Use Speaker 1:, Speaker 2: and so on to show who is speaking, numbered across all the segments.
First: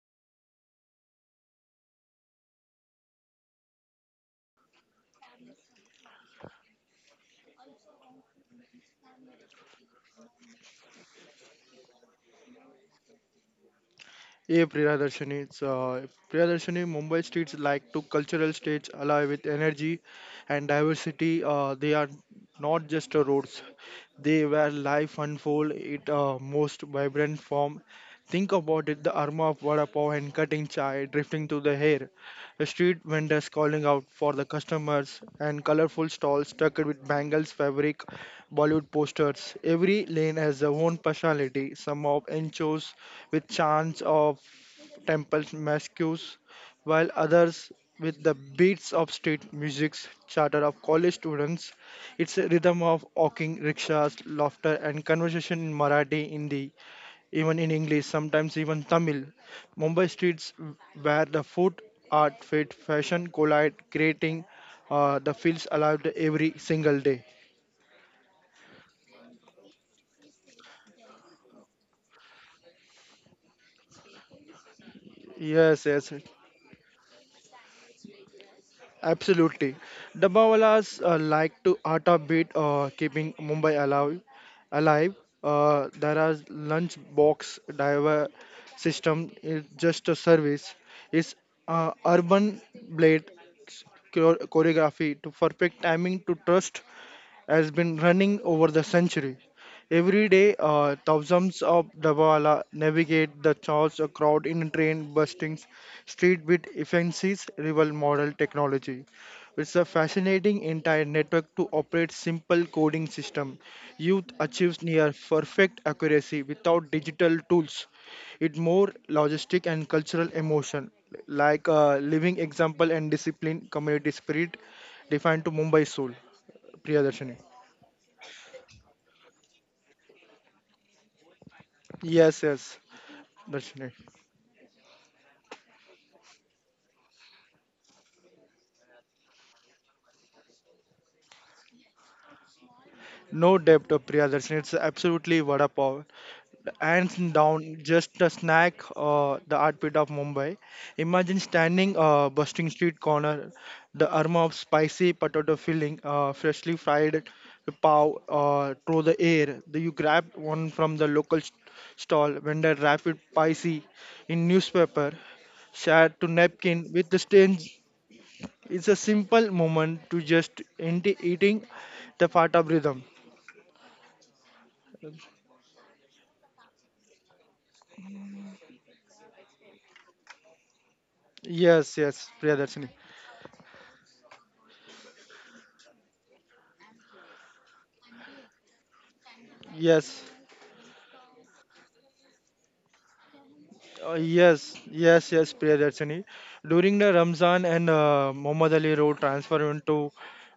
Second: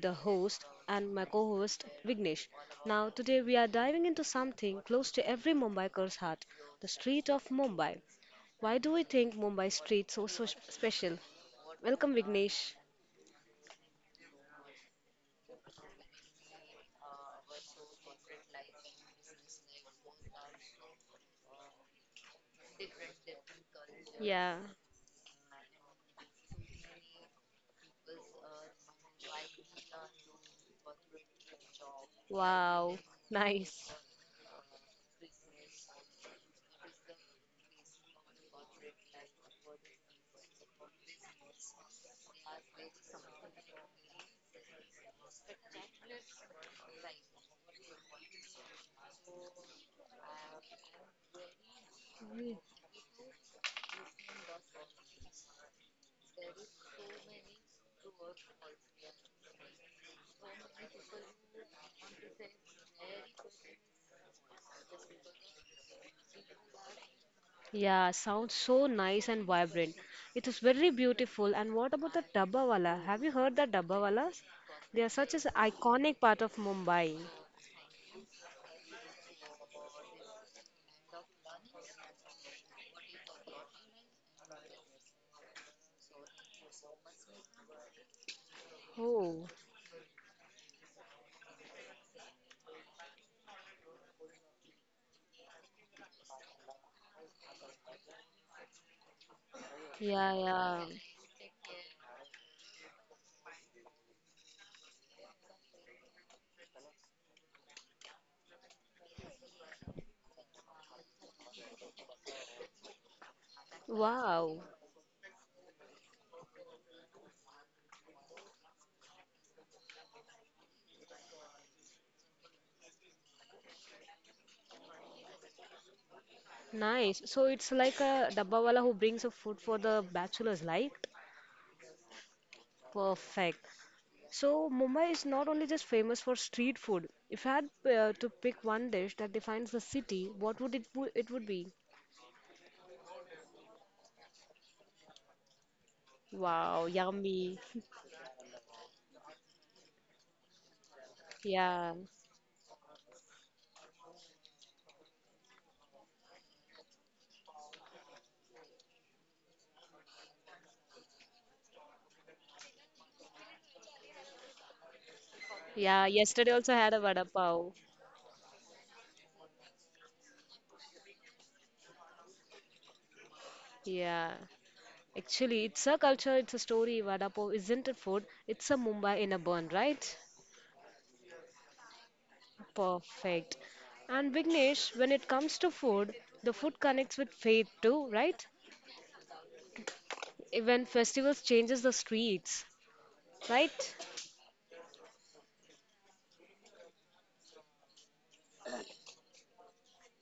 Speaker 1: the host, and my co host Vignesh. Now, today we are diving into something close to every Mumbaiker's heart the street of Mumbai. Why do we think Mumbai street so special? Welcome, Vignesh.
Speaker 2: Yeah, Priyadarshini. Priyadarshini, Mumbai streets like two cultural states alive with energy and diversity. They are not just roads. They
Speaker 1: Yeah.
Speaker 2: where life unfold it most vibrant form. Think about it, the aroma of vada pav and cutting chai drifting through the hair. The street
Speaker 1: Wow.
Speaker 2: vendors calling out
Speaker 1: Nice.
Speaker 2: for the customers and colorful stalls stuck with bangles, fabric, Bollywood posters. Every lane has their own personality. Some of enchos with chants of temple masques, while others with the beats of street music's chatter of college students, its rhythm of walking, rickshaws, laughter and conversation in Marathi, Hindi, even in English, sometimes even Tamil. Mumbai streets where the food, art, fit, fashion collide, creating the feels alive every single day.
Speaker 1: Yeah, sounds so nice and vibrant. It is very beautiful. And what about the Dabbawala? Have you heard the Dabbawalas? They are such an
Speaker 2: Yes, yes.
Speaker 1: iconic part of Mumbai.
Speaker 2: Absolutely. Dabbawalas like to art a beat, keeping Mumbai alive. There are lunch box diver system. It's
Speaker 1: Oh,
Speaker 2: just a service. It's urban blade choreography to perfect timing to trust has been running over the centuries. Every day,
Speaker 1: yeah, yeah.
Speaker 2: thousands of Dabawala navigate the chaos of crowd in train bustings, street with efficiencies, rival model technology. It's a fascinating entire network to operate simple coding system. Youth
Speaker 1: Wow,
Speaker 2: achieves near perfect accuracy without digital tools. It more logistic and cultural emotion, like a living example and discipline, community spirit, defined to Mumbai soul. Priyadarshini.
Speaker 1: nice. So it's like a dabbawala who brings a food for the bachelors, like?
Speaker 2: Yes, yes,
Speaker 1: Perfect.
Speaker 2: Darshini.
Speaker 1: So Mumbai is not only just famous for street food. If I had to pick one dish that defines the city, what would it wo- it would be?
Speaker 2: No depth of Priya Darshini. It's absolutely vada pav.
Speaker 1: Wow,
Speaker 2: Hands
Speaker 1: yummy.
Speaker 2: down, just a snack, the art pit of Mumbai. Imagine standing
Speaker 1: Yeah.
Speaker 2: busting street corner, the aroma of spicy potato filling, freshly fried pav through the air. The, you grab one from the local stall, vendor wrap it spicy in newspaper, share to
Speaker 1: Yeah, yesterday
Speaker 2: napkin
Speaker 1: also I
Speaker 2: with the
Speaker 1: had a vada
Speaker 2: stains.
Speaker 1: pav.
Speaker 2: It's a simple moment to just end eating the part of rhythm.
Speaker 1: Yeah. Actually, it's a culture, it's a story, vada pav isn't a food, it's a Mumbai in a bun, right?
Speaker 2: Yes, yes, Priyadarshini.
Speaker 1: Perfect. And Vignesh, when it comes to food, the food connects with faith too, right?
Speaker 2: Yes,
Speaker 1: Even festivals changes the streets,
Speaker 2: Uh,
Speaker 1: right?
Speaker 2: yes, yes, yes, Priyadarshini. During the Ramzan and Muhammad Ali Road transfer into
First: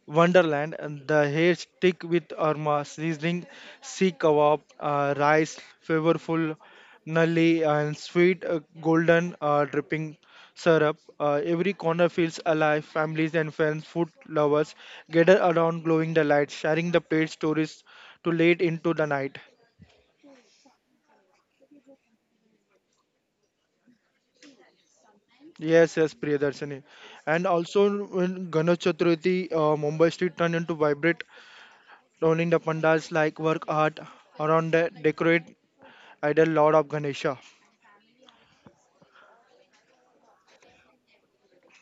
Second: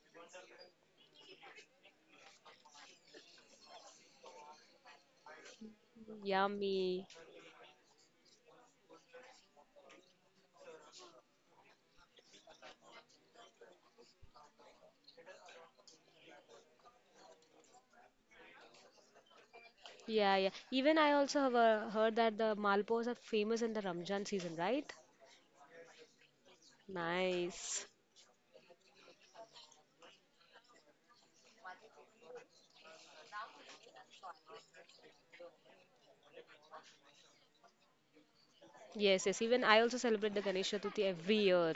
Speaker 2: Wonderland, and the hair stick with Arma, sizzling sea kebab, rice, flavorful
Speaker 1: Yummy.
Speaker 2: nali, and sweet golden dripping syrup. Every corner feels alive. Families and friends, food lovers gather around, glowing the lights, sharing the plate stories to late into the night.
Speaker 1: Yeah, yeah. Even I also have heard that the malpos are famous in the Ramzan season, right?
Speaker 2: Yes, yes, Priyadarshini. And
Speaker 1: Nice.
Speaker 2: also when Ganesh Chaturthi, Mumbai street turned into vibrant, rolling the pandas like work art around the decorate idol Lord of Ganesha.
Speaker 1: Yes, yes. Even I also celebrate the Ganesh Chaturthi every year.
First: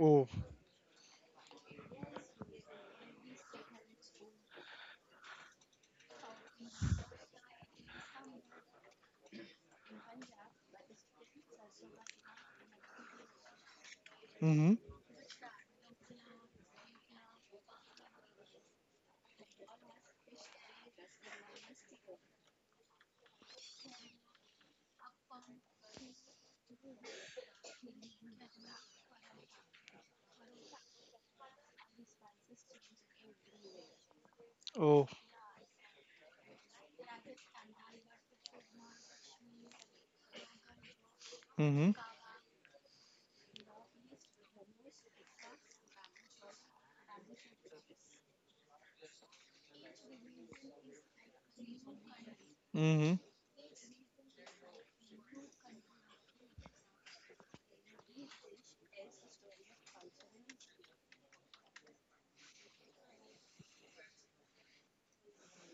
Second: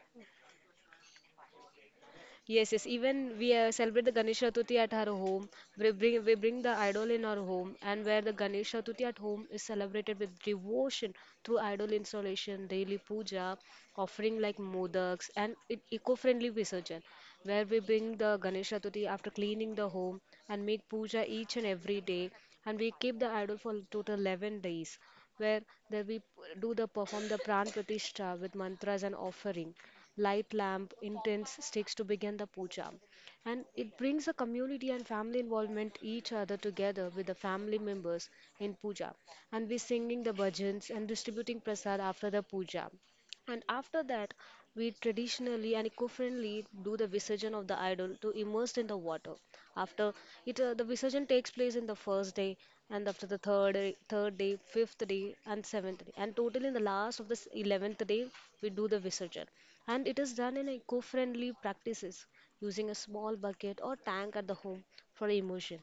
Speaker 2: Oh,
Speaker 1: Yes, yes. Even we celebrate the Ganesh Chaturthi at our home. We bring the idol in our home, and where the Ganesh Chaturthi at home is celebrated with devotion through idol installation, daily puja, offering like
Speaker 2: mm-hmm.
Speaker 1: modaks, and it eco-friendly visarjan, where we bring the Ganesh Chaturthi after cleaning the home and make puja each and every day, and we keep the idol for total 11 days, where there we do the perform the pran pratishtha with mantras and offering light lamp, intense sticks to begin the puja. And it brings the community and
Speaker 2: Oh,
Speaker 1: family involvement each other together with the family members in puja. And we singing the bhajans and distributing
Speaker 2: mm-hmm.
Speaker 1: prasad after the puja. And after that, we traditionally and eco-friendly do the Visarjan of the idol to immersed in the water. After it, the Visarjan takes place in the first day, and
Speaker 2: Mm-hmm.
Speaker 1: after the third day, fifth day, and seventh day, and total in the last of the 11th day, we do the Visarjan, and it is done in eco-friendly practices using a small bucket or tank at the home for immersion,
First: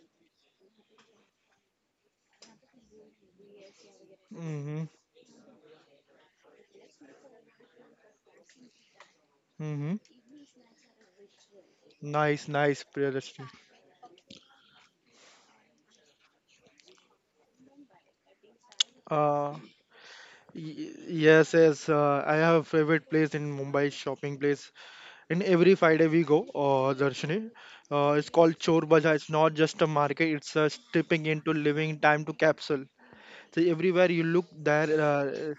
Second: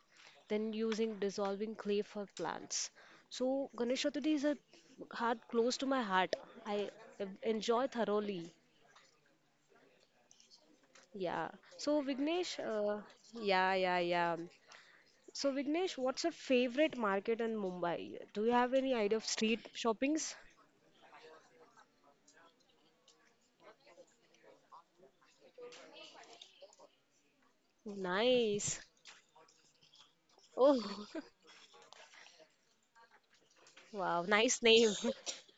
Speaker 1: then using dissolving clay for plants so, Ganesh Chaturthi is a
Speaker 2: Mm-hmm.
Speaker 1: heart close to my heart. I enjoy thoroughly.
Speaker 2: Mm-hmm.
Speaker 1: Yeah. So,
Speaker 2: Nice,
Speaker 1: Vignesh,
Speaker 2: nice,
Speaker 1: uh,
Speaker 2: Priyadarshini.
Speaker 1: yeah, yeah, yeah. So, Vignesh, what's your favorite market in Mumbai? Do you have any idea of
Speaker 2: Uh,
Speaker 1: street shoppings?
Speaker 2: yes, yes. I have a favorite place in Mumbai, shopping place in every Friday we go, Darshini. It's called
Speaker 1: Nice.
Speaker 2: Chor Bazaar. It's not just a market; it's a
Speaker 1: Oh,
Speaker 2: stepping into living time to capsule. So everywhere
Speaker 1: wow.
Speaker 2: you look,
Speaker 1: Nice name.
Speaker 2: there.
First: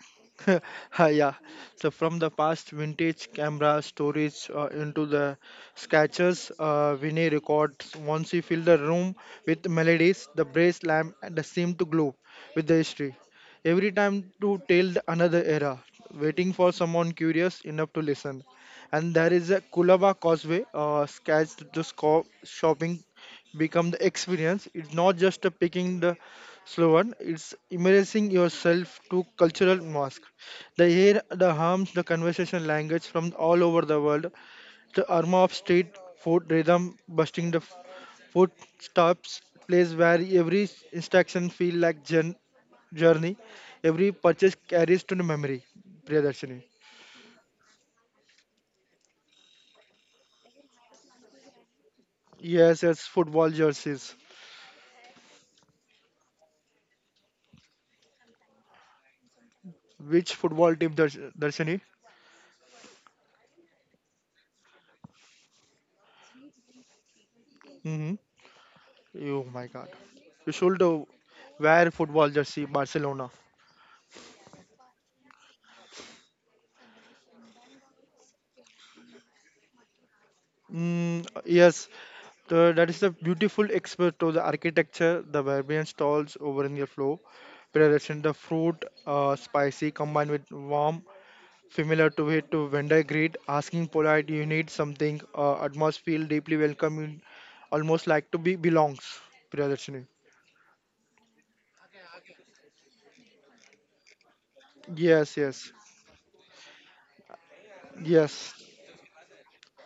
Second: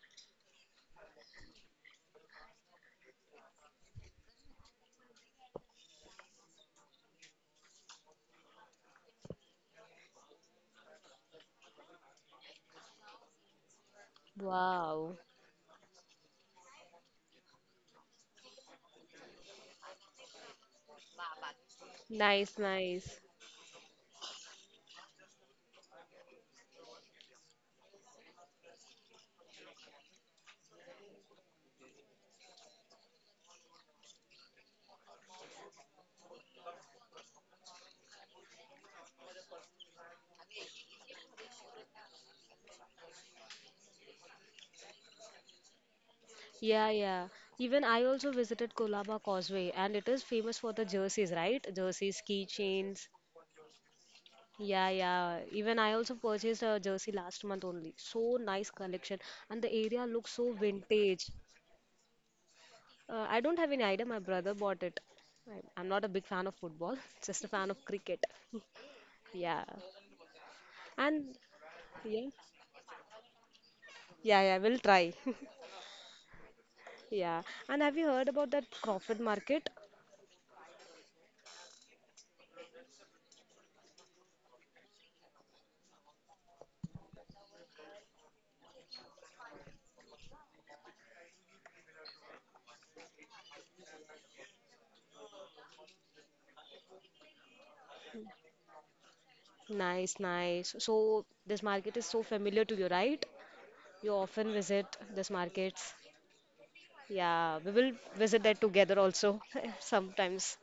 Speaker 2: Ah, yeah. So from the past vintage camera storage into the sketches, Vinay records. Once you fill the room with melodies, the brace lamp and the seem to glow with the history. Every time to
Speaker 1: Wow.
Speaker 2: tell the another era, waiting for someone curious enough to listen. And there is a Kulaba Causeway, sketch to
Speaker 1: Nice, nice.
Speaker 2: shopping become the experience. It's not just a picking the slow one. It's immersing yourself to cultural mask. The air, the harms, the conversation language from all over the world, the aroma of street food rhythm busting the food stops, place where every instruction feel like journey, every purchase carries to the memory. Priyadarshini.
Speaker 1: Yeah, yeah. Even I also visited Kolaba Causeway, and it is famous for the jerseys, right? Jerseys,
Speaker 2: Yes, yes,
Speaker 1: keychains,
Speaker 2: football jerseys.
Speaker 1: yeah, yeah. Even I also purchased a jersey last month only. So nice collection, and the area looks
Speaker 2: Which
Speaker 1: so
Speaker 2: football team,
Speaker 1: vintage.
Speaker 2: Darshini?
Speaker 1: I don't have any idea. My brother bought it. I'm not a big fan of football, just a fan of
Speaker 2: Mm-hmm.
Speaker 1: cricket.
Speaker 2: Oh
Speaker 1: Yeah.
Speaker 2: my God. You should
Speaker 1: And
Speaker 2: wear
Speaker 1: yeah,
Speaker 2: football jersey, Barcelona.
Speaker 1: yeah, yeah. We'll try. Yeah. And have you heard about that Crawford Market?
Speaker 2: Mm, yes, the, that is a beautiful expert of the architecture, the Barbarian stalls over in your flow, presentation the fruit, spicy combined with warm, familiar to it to vendor greet, asking polite, you need something, atmosphere deeply welcoming, almost like to be belongs. Presentation.
Speaker 1: Nice, nice. So this market is so familiar to you, right? You often visit this markets.
Speaker 2: Yes, yes,
Speaker 1: Yeah, we will visit that together
Speaker 2: yes.
Speaker 1: also sometimes.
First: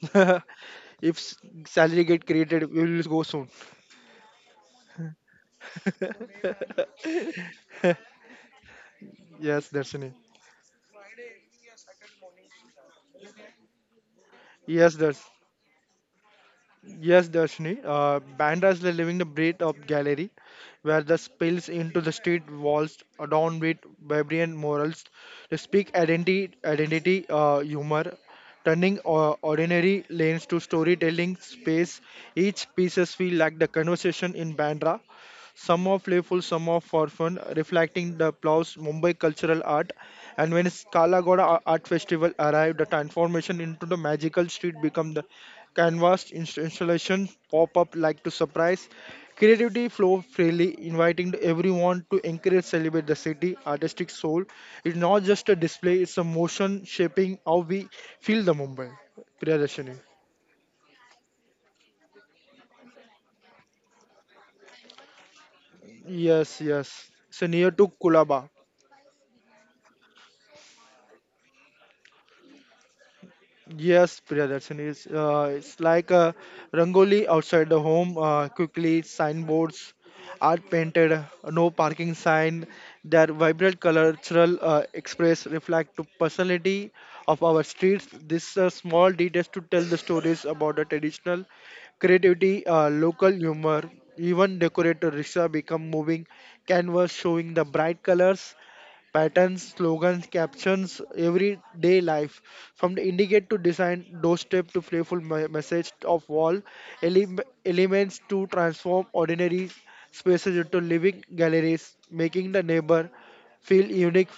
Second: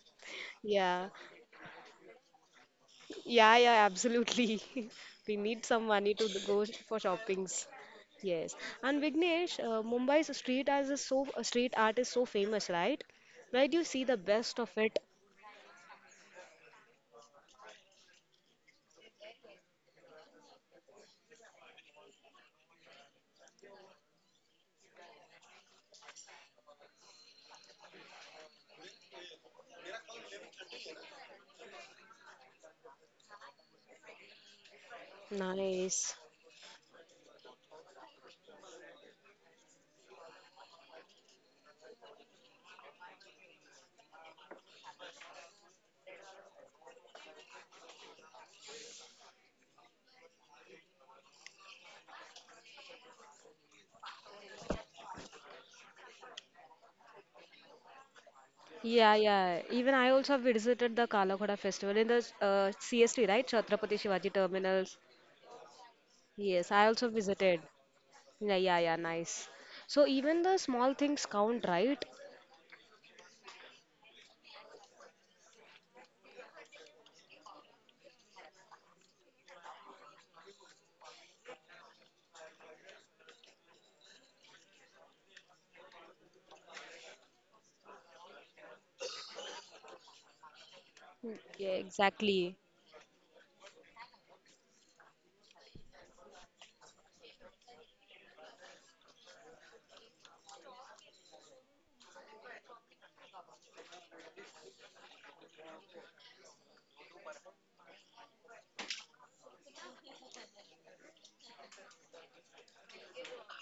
Speaker 1: Yeah,
Speaker 2: if s- salary get created, we will go soon.
Speaker 1: yeah, yeah, absolutely. We need some money to go for shoppings. Yes. And
Speaker 2: Yes,
Speaker 1: Vignesh,
Speaker 2: Darshini.
Speaker 1: Mumbai's street art is so street art is so famous, right? Where do you see the
Speaker 2: Yes,
Speaker 1: best of
Speaker 2: Darshini.
Speaker 1: it?
Speaker 2: Yes, Darshini. Bandra is living the breath of gallery, where the spills into the street walls adorned with vibrant morals. They speak identity, humor, turning ordinary lanes to storytelling space. Each pieces feel like the conversation in Bandra. Some are playful, some are
Speaker 1: Nice.
Speaker 2: for fun, reflecting the Plow's Mumbai cultural art. And when Kala Ghoda Art Festival arrived, the transformation into the magical street became the canvas installations pop up like to surprise. Creativity flow freely, inviting everyone to encourage celebrate the city artistic soul. It's not just a display; it's a motion shaping how we feel the Mumbai.
Speaker 1: Yeah,
Speaker 2: Priyadashini.
Speaker 1: yeah. Even I also have visited the Kala Ghoda festival in the CST, right? Chhatrapati Shivaji Terminals.
Speaker 2: Yes, yes. It's
Speaker 1: Yes, I
Speaker 2: near to
Speaker 1: also visited.
Speaker 2: Kulaba.
Speaker 1: Yeah, yeah, yeah. Nice. So even the small things count, right?
Speaker 2: Yes, Priya Darshan is it's like a rangoli outside the home. Quickly, signboards are painted, no parking sign. Their vibrant cultural express reflect the personality of our streets. These small details to tell the stories about the traditional
Speaker 1: Yeah,
Speaker 2: creativity,
Speaker 1: exactly.
Speaker 2: local humor. Even decorator rickshaw become moving canvas showing the bright colors patterns, slogans, captions, everyday life. From the indicate to design, doorstep to playful message of wall, ele- elements to transform ordinary spaces into living galleries, making the neighbor feel unique,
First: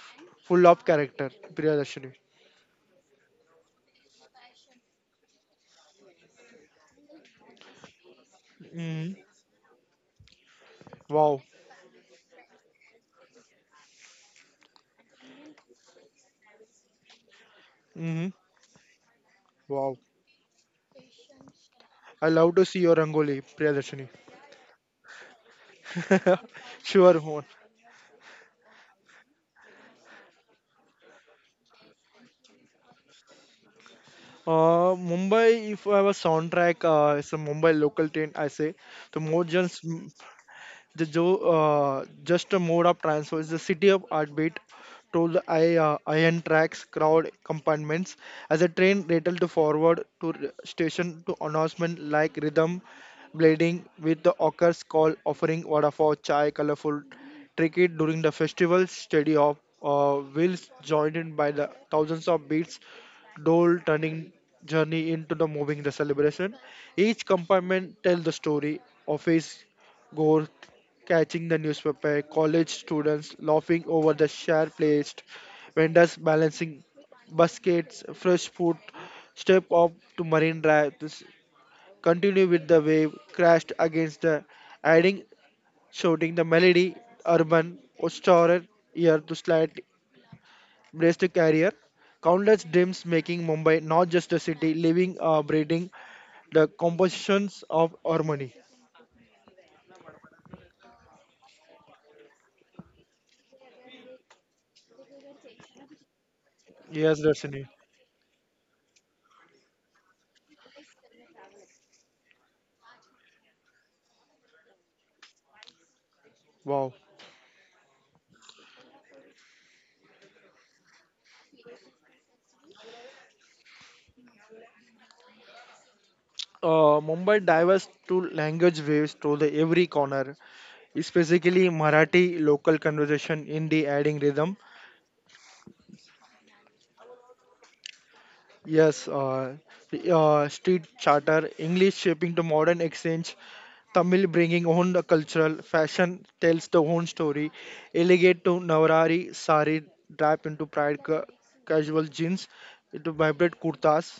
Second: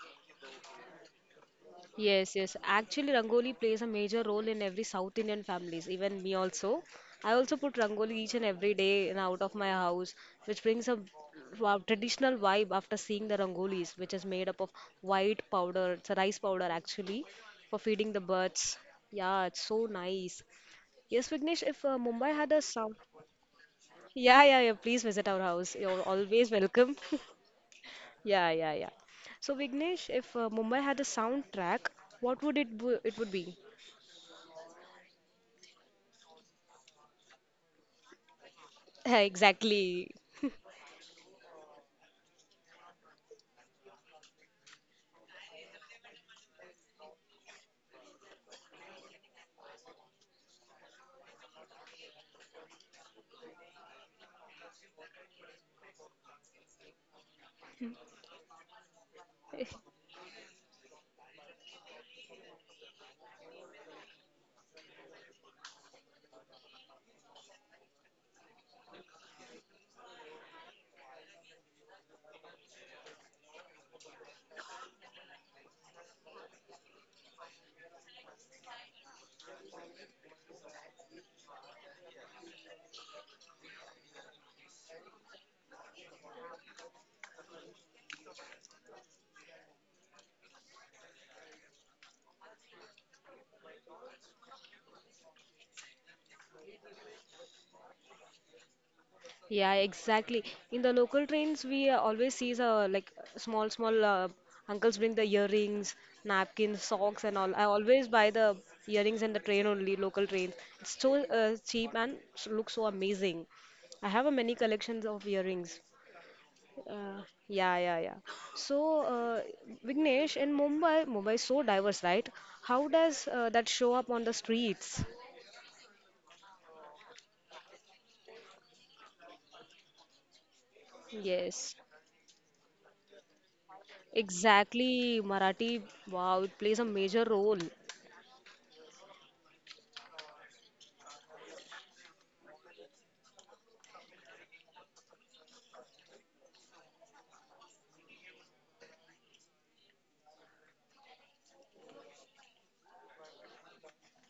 Speaker 2: full of character. Priyadashini.
Speaker 1: Yes, yes. Actually, Rangoli plays a major role in every South Indian families, even me also. I also put Rangoli each and every day
Speaker 2: Mm-hmm.
Speaker 1: and out of my house, which brings a
Speaker 2: Wow.
Speaker 1: wow, traditional vibe after seeing the Rangolis, which is made up of white powder. It's a rice powder actually for feeding the
Speaker 2: Mm-hmm.
Speaker 1: birds. Yeah, it's so
Speaker 2: Wow.
Speaker 1: nice. Yes, Vignesh, if
Speaker 2: I
Speaker 1: Mumbai had
Speaker 2: love
Speaker 1: a
Speaker 2: to see
Speaker 1: sound.
Speaker 2: your Rangoli, Priyadashini.
Speaker 1: Yeah, yeah, yeah. Please visit our house. You're always welcome.
Speaker 2: Sure. Mohan.
Speaker 1: Yeah, yeah, yeah. So Vignesh, if Mumbai had a soundtrack, what would it bu- it would be?
Speaker 2: Mumbai, if I have a soundtrack, it's a Mumbai local train, I say. The more
Speaker 1: Exactly.
Speaker 2: just. The jo- just a mode of transfer is the city of heartbeat told the I, iron tracks, crowd compartments. As a train rattled forward to station to announcement like rhythm blading with the occurs call offering water for chai, colorful tricky during the festival steady of wheels joined in by the thousands of beats dole turning journey into the moving the celebration each compartment tells the story of his Gore catching the newspaper, college students laughing over the share placed, vendors balancing baskets, fresh food, step up to marine drive, continue with the wave, crashed against the adding, shouting the melody, urban, Ostorer, year to slight braced carrier. Countless dreams making Mumbai not just a city, living, breathing the compositions of harmony.
Speaker 1: Yeah, exactly. In the local trains, we always see like small, small uncles bring the earrings, napkins, socks,
Speaker 2: Yes,
Speaker 1: and all. I
Speaker 2: Darshini.
Speaker 1: always buy the earrings in the train only, local trains. It's so cheap and looks so amazing. I have a many collections of earrings.
Speaker 2: Wow.
Speaker 1: Uh, yeah, yeah, yeah. So, uh, Vignesh, in Mumbai, Mumbai is so diverse, right? How does that show up on the streets?
Speaker 2: Mumbai diverse to language waves through the every corner,
Speaker 1: Yes.
Speaker 2: especially Marathi local conversation in the adding rhythm.
Speaker 1: Exactly, Marathi, wow, it plays a major role.
Speaker 2: Yes, street charter, English shaping the modern exchange, Tamil bringing own the cultural fashion tells the own story. Elegant to Navarari sari draped into pride casual jeans, to vibrant kurtas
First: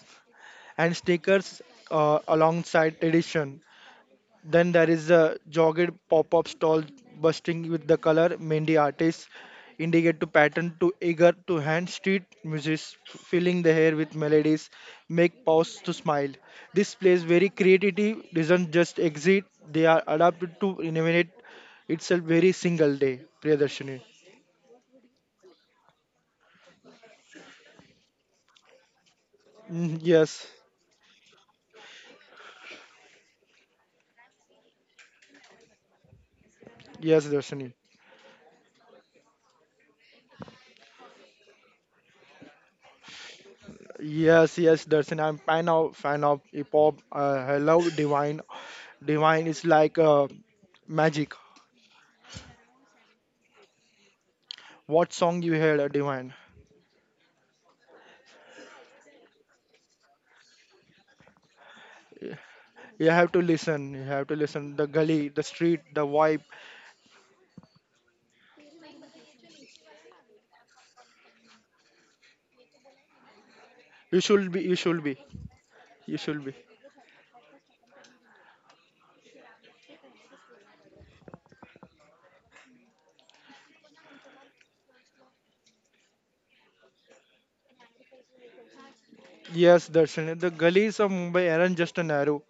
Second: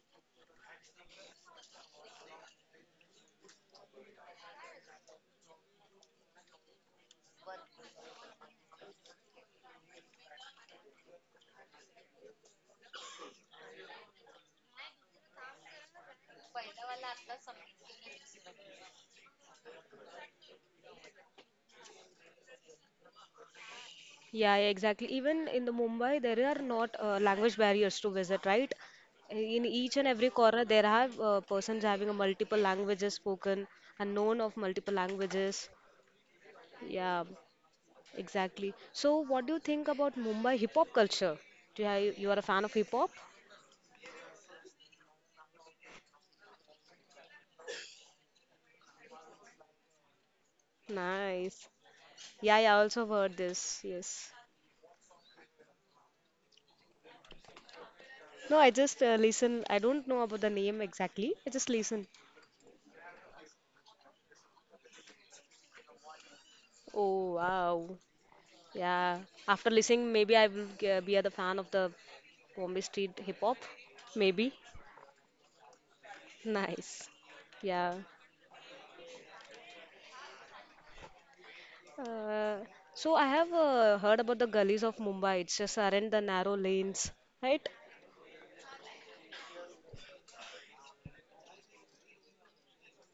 Speaker 2: and sneakers alongside tradition. Then there is a jogged pop-up stall busting with the color. Many artists indicate to pattern to eager to hand street music filling the air with melodies make pause to smile. This place very creativity doesn't just exist; they are adapted to innovate itself very single day. Priyadarshini.
Speaker 1: Yeah, yeah, exactly. Even in the Mumbai, there are not language barriers to visit, right? In
Speaker 2: Mm,
Speaker 1: each and every
Speaker 2: yes,
Speaker 1: corner, there are persons having a multiple languages spoken and known of multiple languages. Yeah,
Speaker 2: yes, Darshini.
Speaker 1: exactly. So, what do you think about Mumbai hip hop culture? You are a fan of hip hop?
Speaker 2: Yes, yes, Darshini. I'm fan of hip hop. I love Divine. Divine is like magic.
Speaker 1: Nice. Yeah, yeah, I also heard this. Yes.
Speaker 2: What song you heard, Divine?
Speaker 1: No, I just listen. I don't know about the name exactly. I just listen.
Speaker 2: You have to listen. The gully, the street, the vibe.
Speaker 1: Oh wow. Yeah. After listening, maybe I will be the fan of the Bombay street hip hop.
Speaker 2: You
Speaker 1: Maybe.
Speaker 2: should be. You should be. You should be.
Speaker 1: Nice. Yeah. Uh, so I have heard about the gullies of Mumbai. It's just aren't the narrow lanes, right?
Speaker 2: Yes, Darshan. The gullies of Mumbai aren't just a narrow.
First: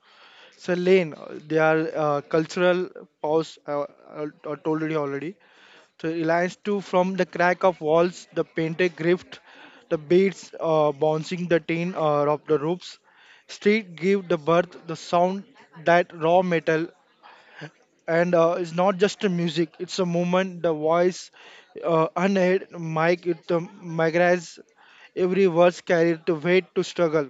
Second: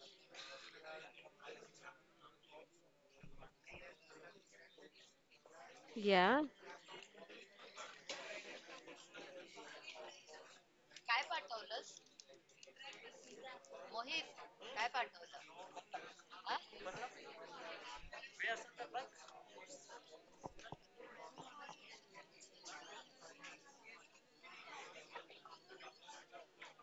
Speaker 2: It's a lane. They are cultural pause. Told you already. So it lines
Speaker 1: Yeah.
Speaker 2: to from the crack of walls, the painted grift, the beats bouncing the tin of the roofs. Street give the birth the sound that raw metal and it's not just a music, it's a movement the voice unheard mic it migrates every word, carried to weight to struggle.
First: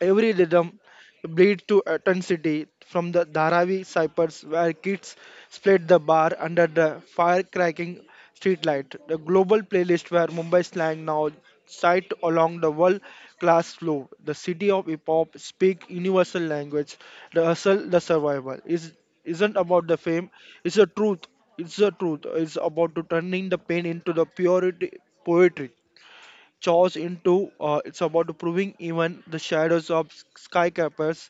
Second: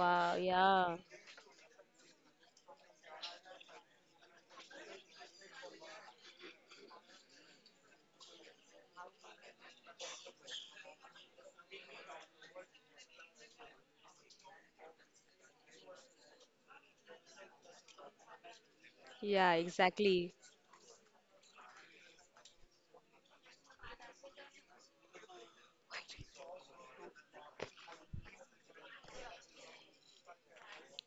Speaker 2: Every rhythm
Speaker 1: Yeah.
Speaker 2: bleeds to intensity from the Dharavi cyphers where kids split the bar under the fire-cracking streetlight. The global playlist where Mumbai slang now sight along the world-class flow. The city of hip-hop speak universal language. The hustle, the survival. Is isn't
Speaker 1: Yeah,
Speaker 2: about the fame.
Speaker 1: exactly.
Speaker 2: It's the truth. It's the truth. It's about to turning the pain into the purity poetry chores into it's about proving even the shadows of skycapers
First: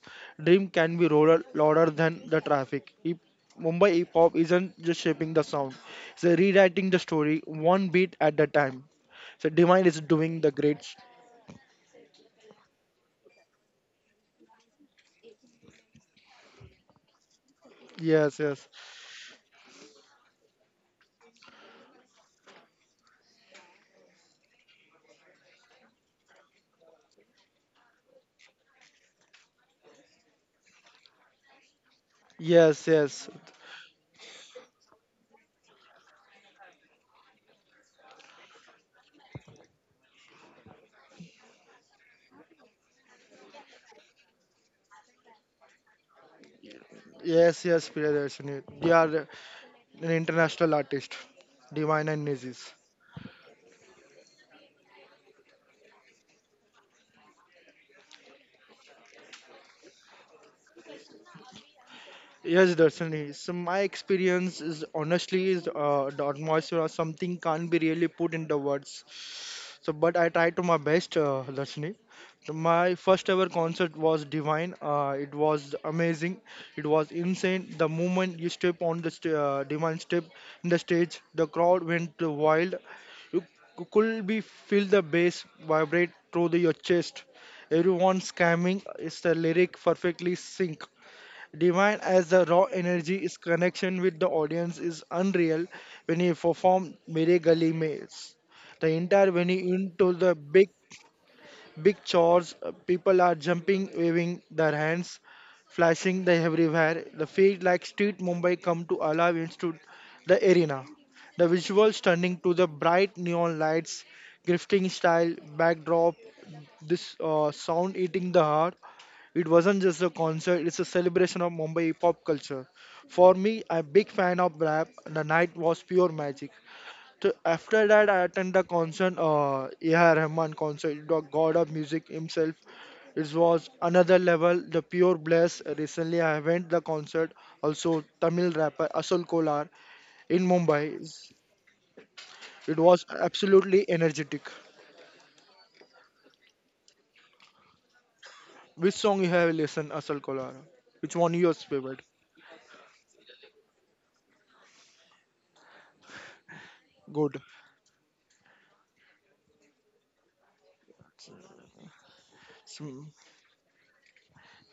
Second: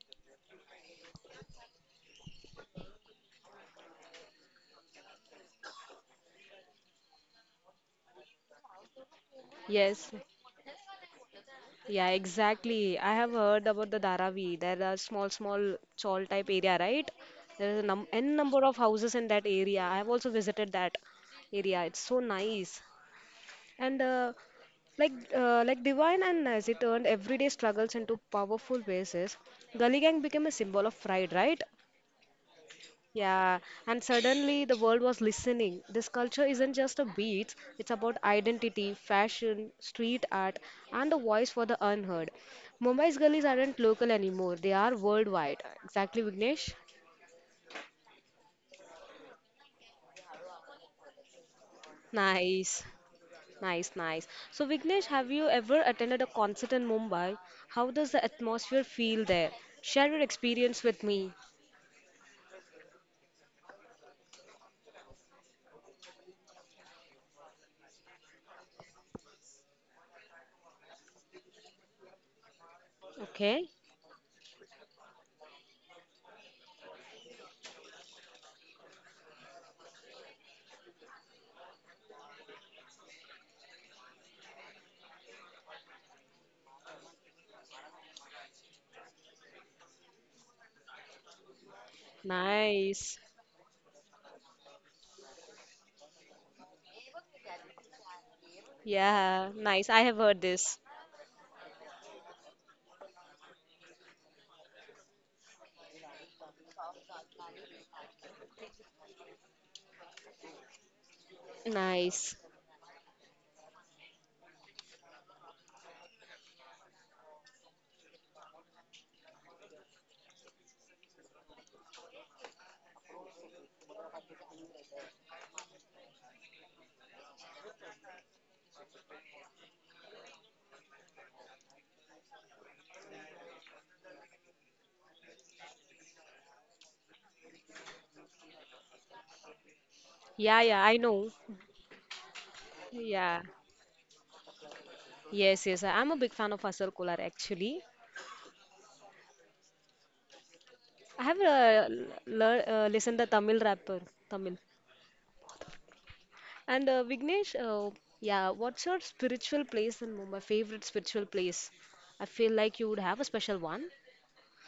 Speaker 2: dream can be louder, louder than the traffic. Mumbai hip hop isn't just shaping the sound, it's rewriting the story one beat at a time. So demand is
Speaker 1: Yes.
Speaker 2: doing the great
Speaker 1: Yeah, exactly. I have heard about the Dharavi. There are small, small chawl type area, right? There is a
Speaker 2: yes yes
Speaker 1: number of houses in that area. I have also visited that area. It's so nice. And like Divine and Nazi turned everyday struggles into powerful bases. Gully Gang became a symbol of pride, right?
Speaker 2: yes yes
Speaker 1: Yeah, and suddenly the world was listening. This culture isn't just a beats, it's about identity, fashion, street art, and a voice for the unheard. Mumbai's gullies aren't local anymore, they are worldwide. Exactly, Vignesh?
Speaker 2: yes, Priyadarshini. They are an international artist divine and Nizis.
Speaker 1: Nice, nice, nice. So, Vignesh, have you ever attended a concert in Mumbai? How does the atmosphere feel there? Share your experience with me.
Speaker 2: Yes, Darshani. So my experience is honestly is the atmosphere or something can't be really put into words. So, but I tried to my best, Darshani. So my first ever
Speaker 1: Okay,
Speaker 2: concert was divine. It was amazing. It was insane. The moment you step on the divine step in the stage, the crowd went wild. You could be feel the bass vibrate through the, your chest. Everyone scamming is the lyric perfectly sync. Divine as the raw
Speaker 1: nice.
Speaker 2: energy, his connection with the audience is unreal when he performed Mere Gali Mails. The entire when
Speaker 1: Yeah,
Speaker 2: he
Speaker 1: nice. I
Speaker 2: into
Speaker 1: have
Speaker 2: the
Speaker 1: heard
Speaker 2: big
Speaker 1: this.
Speaker 2: big chores, people are jumping, waving their hands, flashing the everywhere. The feel like street Mumbai come to alive into the arena. The visual stunning
Speaker 1: Nice.
Speaker 2: to the bright neon lights, grifting style, backdrop, this sound eating the heart. It wasn't just a concert, it's a celebration of Mumbai pop culture. For me, I'm a big fan of rap, and the night was pure magic. So after that, I attended the concert, A.R. Rahman concert, the god of music himself. It was another level, the pure bliss. Recently, I went the concert, also Tamil rapper Asul Kolar in
Speaker 1: Yeah,
Speaker 2: Mumbai.
Speaker 1: yeah, I know.
Speaker 2: It was
Speaker 1: Yeah.
Speaker 2: absolutely energetic.
Speaker 1: Yes, yes. I'm a big fan of Asar Kolar actually.
Speaker 2: Which song you have listened, Asul Kolar? Which
Speaker 1: I
Speaker 2: one
Speaker 1: have
Speaker 2: yours favorite?
Speaker 1: listened to Tamil rapper, Tamil. And uh,
Speaker 2: Good.
Speaker 1: Vignesh, uh, yeah, what's your spiritual place in Mumbai? Favorite spiritual place? I feel like you would have a special one.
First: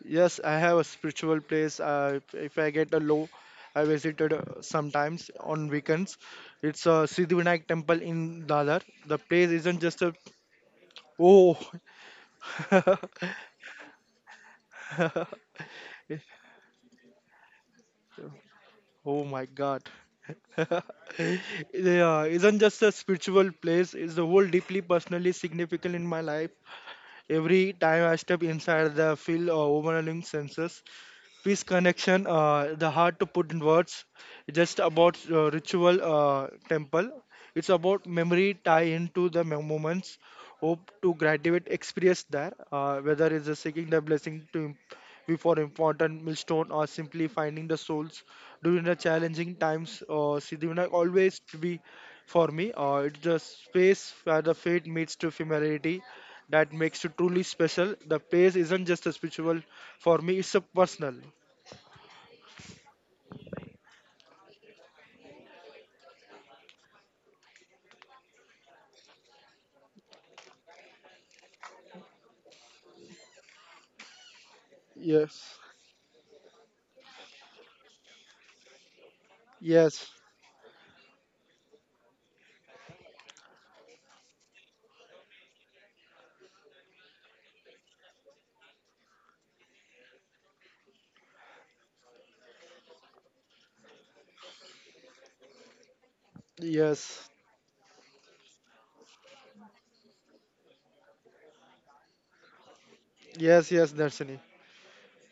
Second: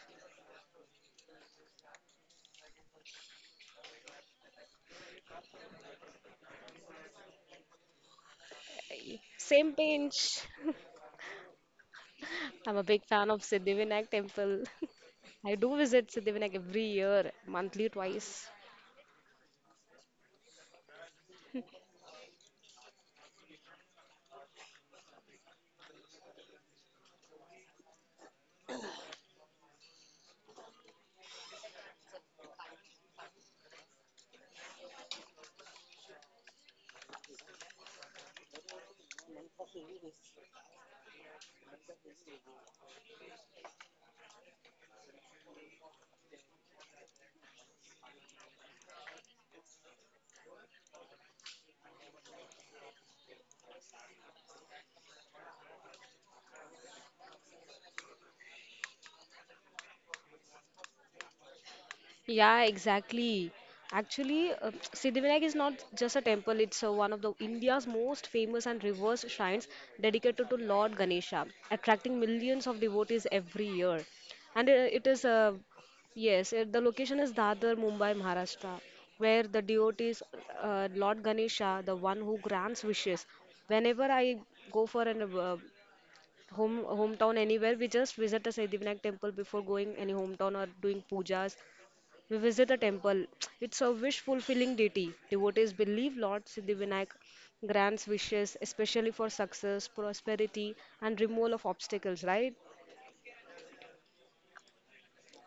Speaker 2: Yes, I have a spiritual place. If I get a low, I visited sometimes on weekends. It's a Siddhivinayak temple in Dadar. The place
Speaker 1: Same
Speaker 2: isn't just a.
Speaker 1: page.
Speaker 2: Oh.
Speaker 1: I'm a big fan of Siddhivinayak temple. I do visit Siddhivinayak every year, monthly twice.
Speaker 2: Oh my God. Yeah, isn't just a spiritual place. It's the whole deeply personally significant in my life. Every time I step inside, the feel overwhelming senses. Peace, connection, the hard to put in words, just about ritual temple, it's about memory tie into the moments, hope to graduate experience there, whether it's a seeking the blessing to before important milestone or simply finding the souls during the challenging times, Siddhivinayak always to be for me, it's the space where the faith meets to familiarity that makes it truly special. The place isn't just a spiritual, for me it's a personal.
Speaker 1: Yeah, exactly. Actually, Siddhivinayak is not just a temple, it's one of the India's most famous and reversed shrines dedicated to Lord Ganesha, attracting millions of devotees every year. And
Speaker 2: Yes,
Speaker 1: yes, the location is Dadar, Mumbai, Maharashtra, where the
Speaker 2: yes,
Speaker 1: deities, Lord Ganesha, the one who grants wishes. Whenever I go for an hometown anywhere, we just visit a Siddhivinayak temple before going any hometown or doing pujas we visit a temple. It's a wish fulfilling deity. Devotees believe Lord Siddhivinayak
Speaker 2: yes,
Speaker 1: grants wishes, especially for success, prosperity, and removal of obstacles, right?
Speaker 2: yes, yes, Darshini.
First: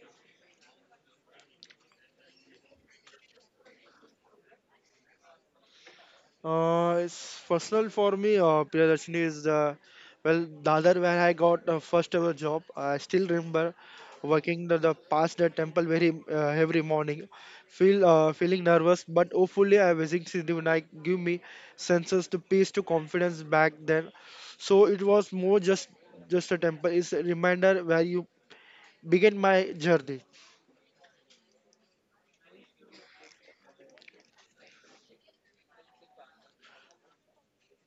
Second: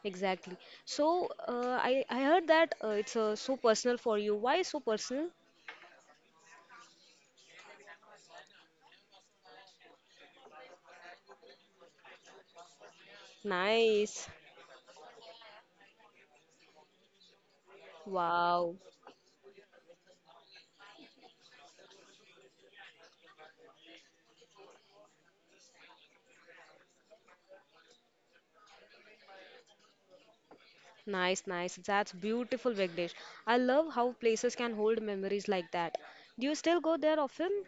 Speaker 1: Exactly. So, I heard that it's so personal for you. Why so personal?
Speaker 2: It's personal for me. Darshini is well, the other when I got first ever job, I still remember
Speaker 1: Nice.
Speaker 2: working the past the temple, very every morning, feeling
Speaker 1: Wow.
Speaker 2: nervous, but hopefully I visiting Siddhi Vinayak give me senses to peace to confidence back then. So it was more just a temple. It's a reminder where you begin my journey.
Speaker 1: Nice, nice. That's beautiful, Vignesh. I love how places can hold memories like that. Do you still go there often?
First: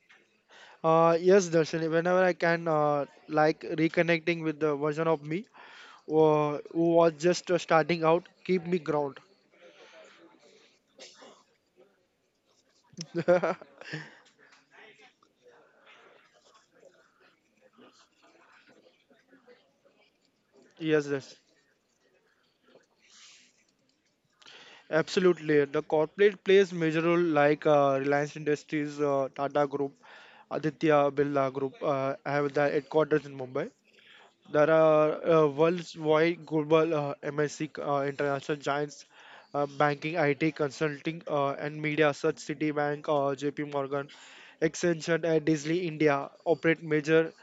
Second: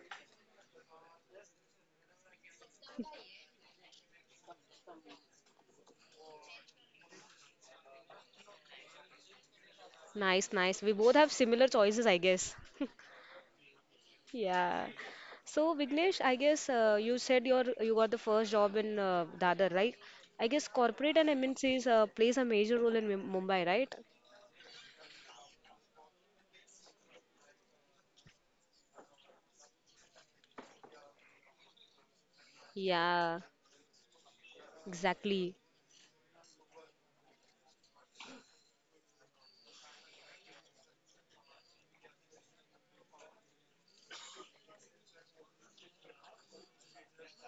Speaker 2: Yes, Darshini. Whenever I can, like reconnecting with the version of me who was just starting out, keep me ground.
Speaker 1: Nice, nice. We both have similar choices, I guess. Yeah. So Vignesh, I guess you said you got the first job in Dadar, right? I guess corporate
Speaker 2: Yes,
Speaker 1: and
Speaker 2: yes,
Speaker 1: MNCs plays a major role in Mumbai, right?
Speaker 2: absolutely. The corporate plays major role, like Reliance Industries, Tata Group, Aditya Birla Group. Have their
Speaker 1: Yeah,
Speaker 2: headquarters in Mumbai. There are
Speaker 1: exactly.
Speaker 2: worldwide global MNC international giants, banking, IT, consulting, and media such Citibank, JP Morgan, Accenture, and Disney India operate major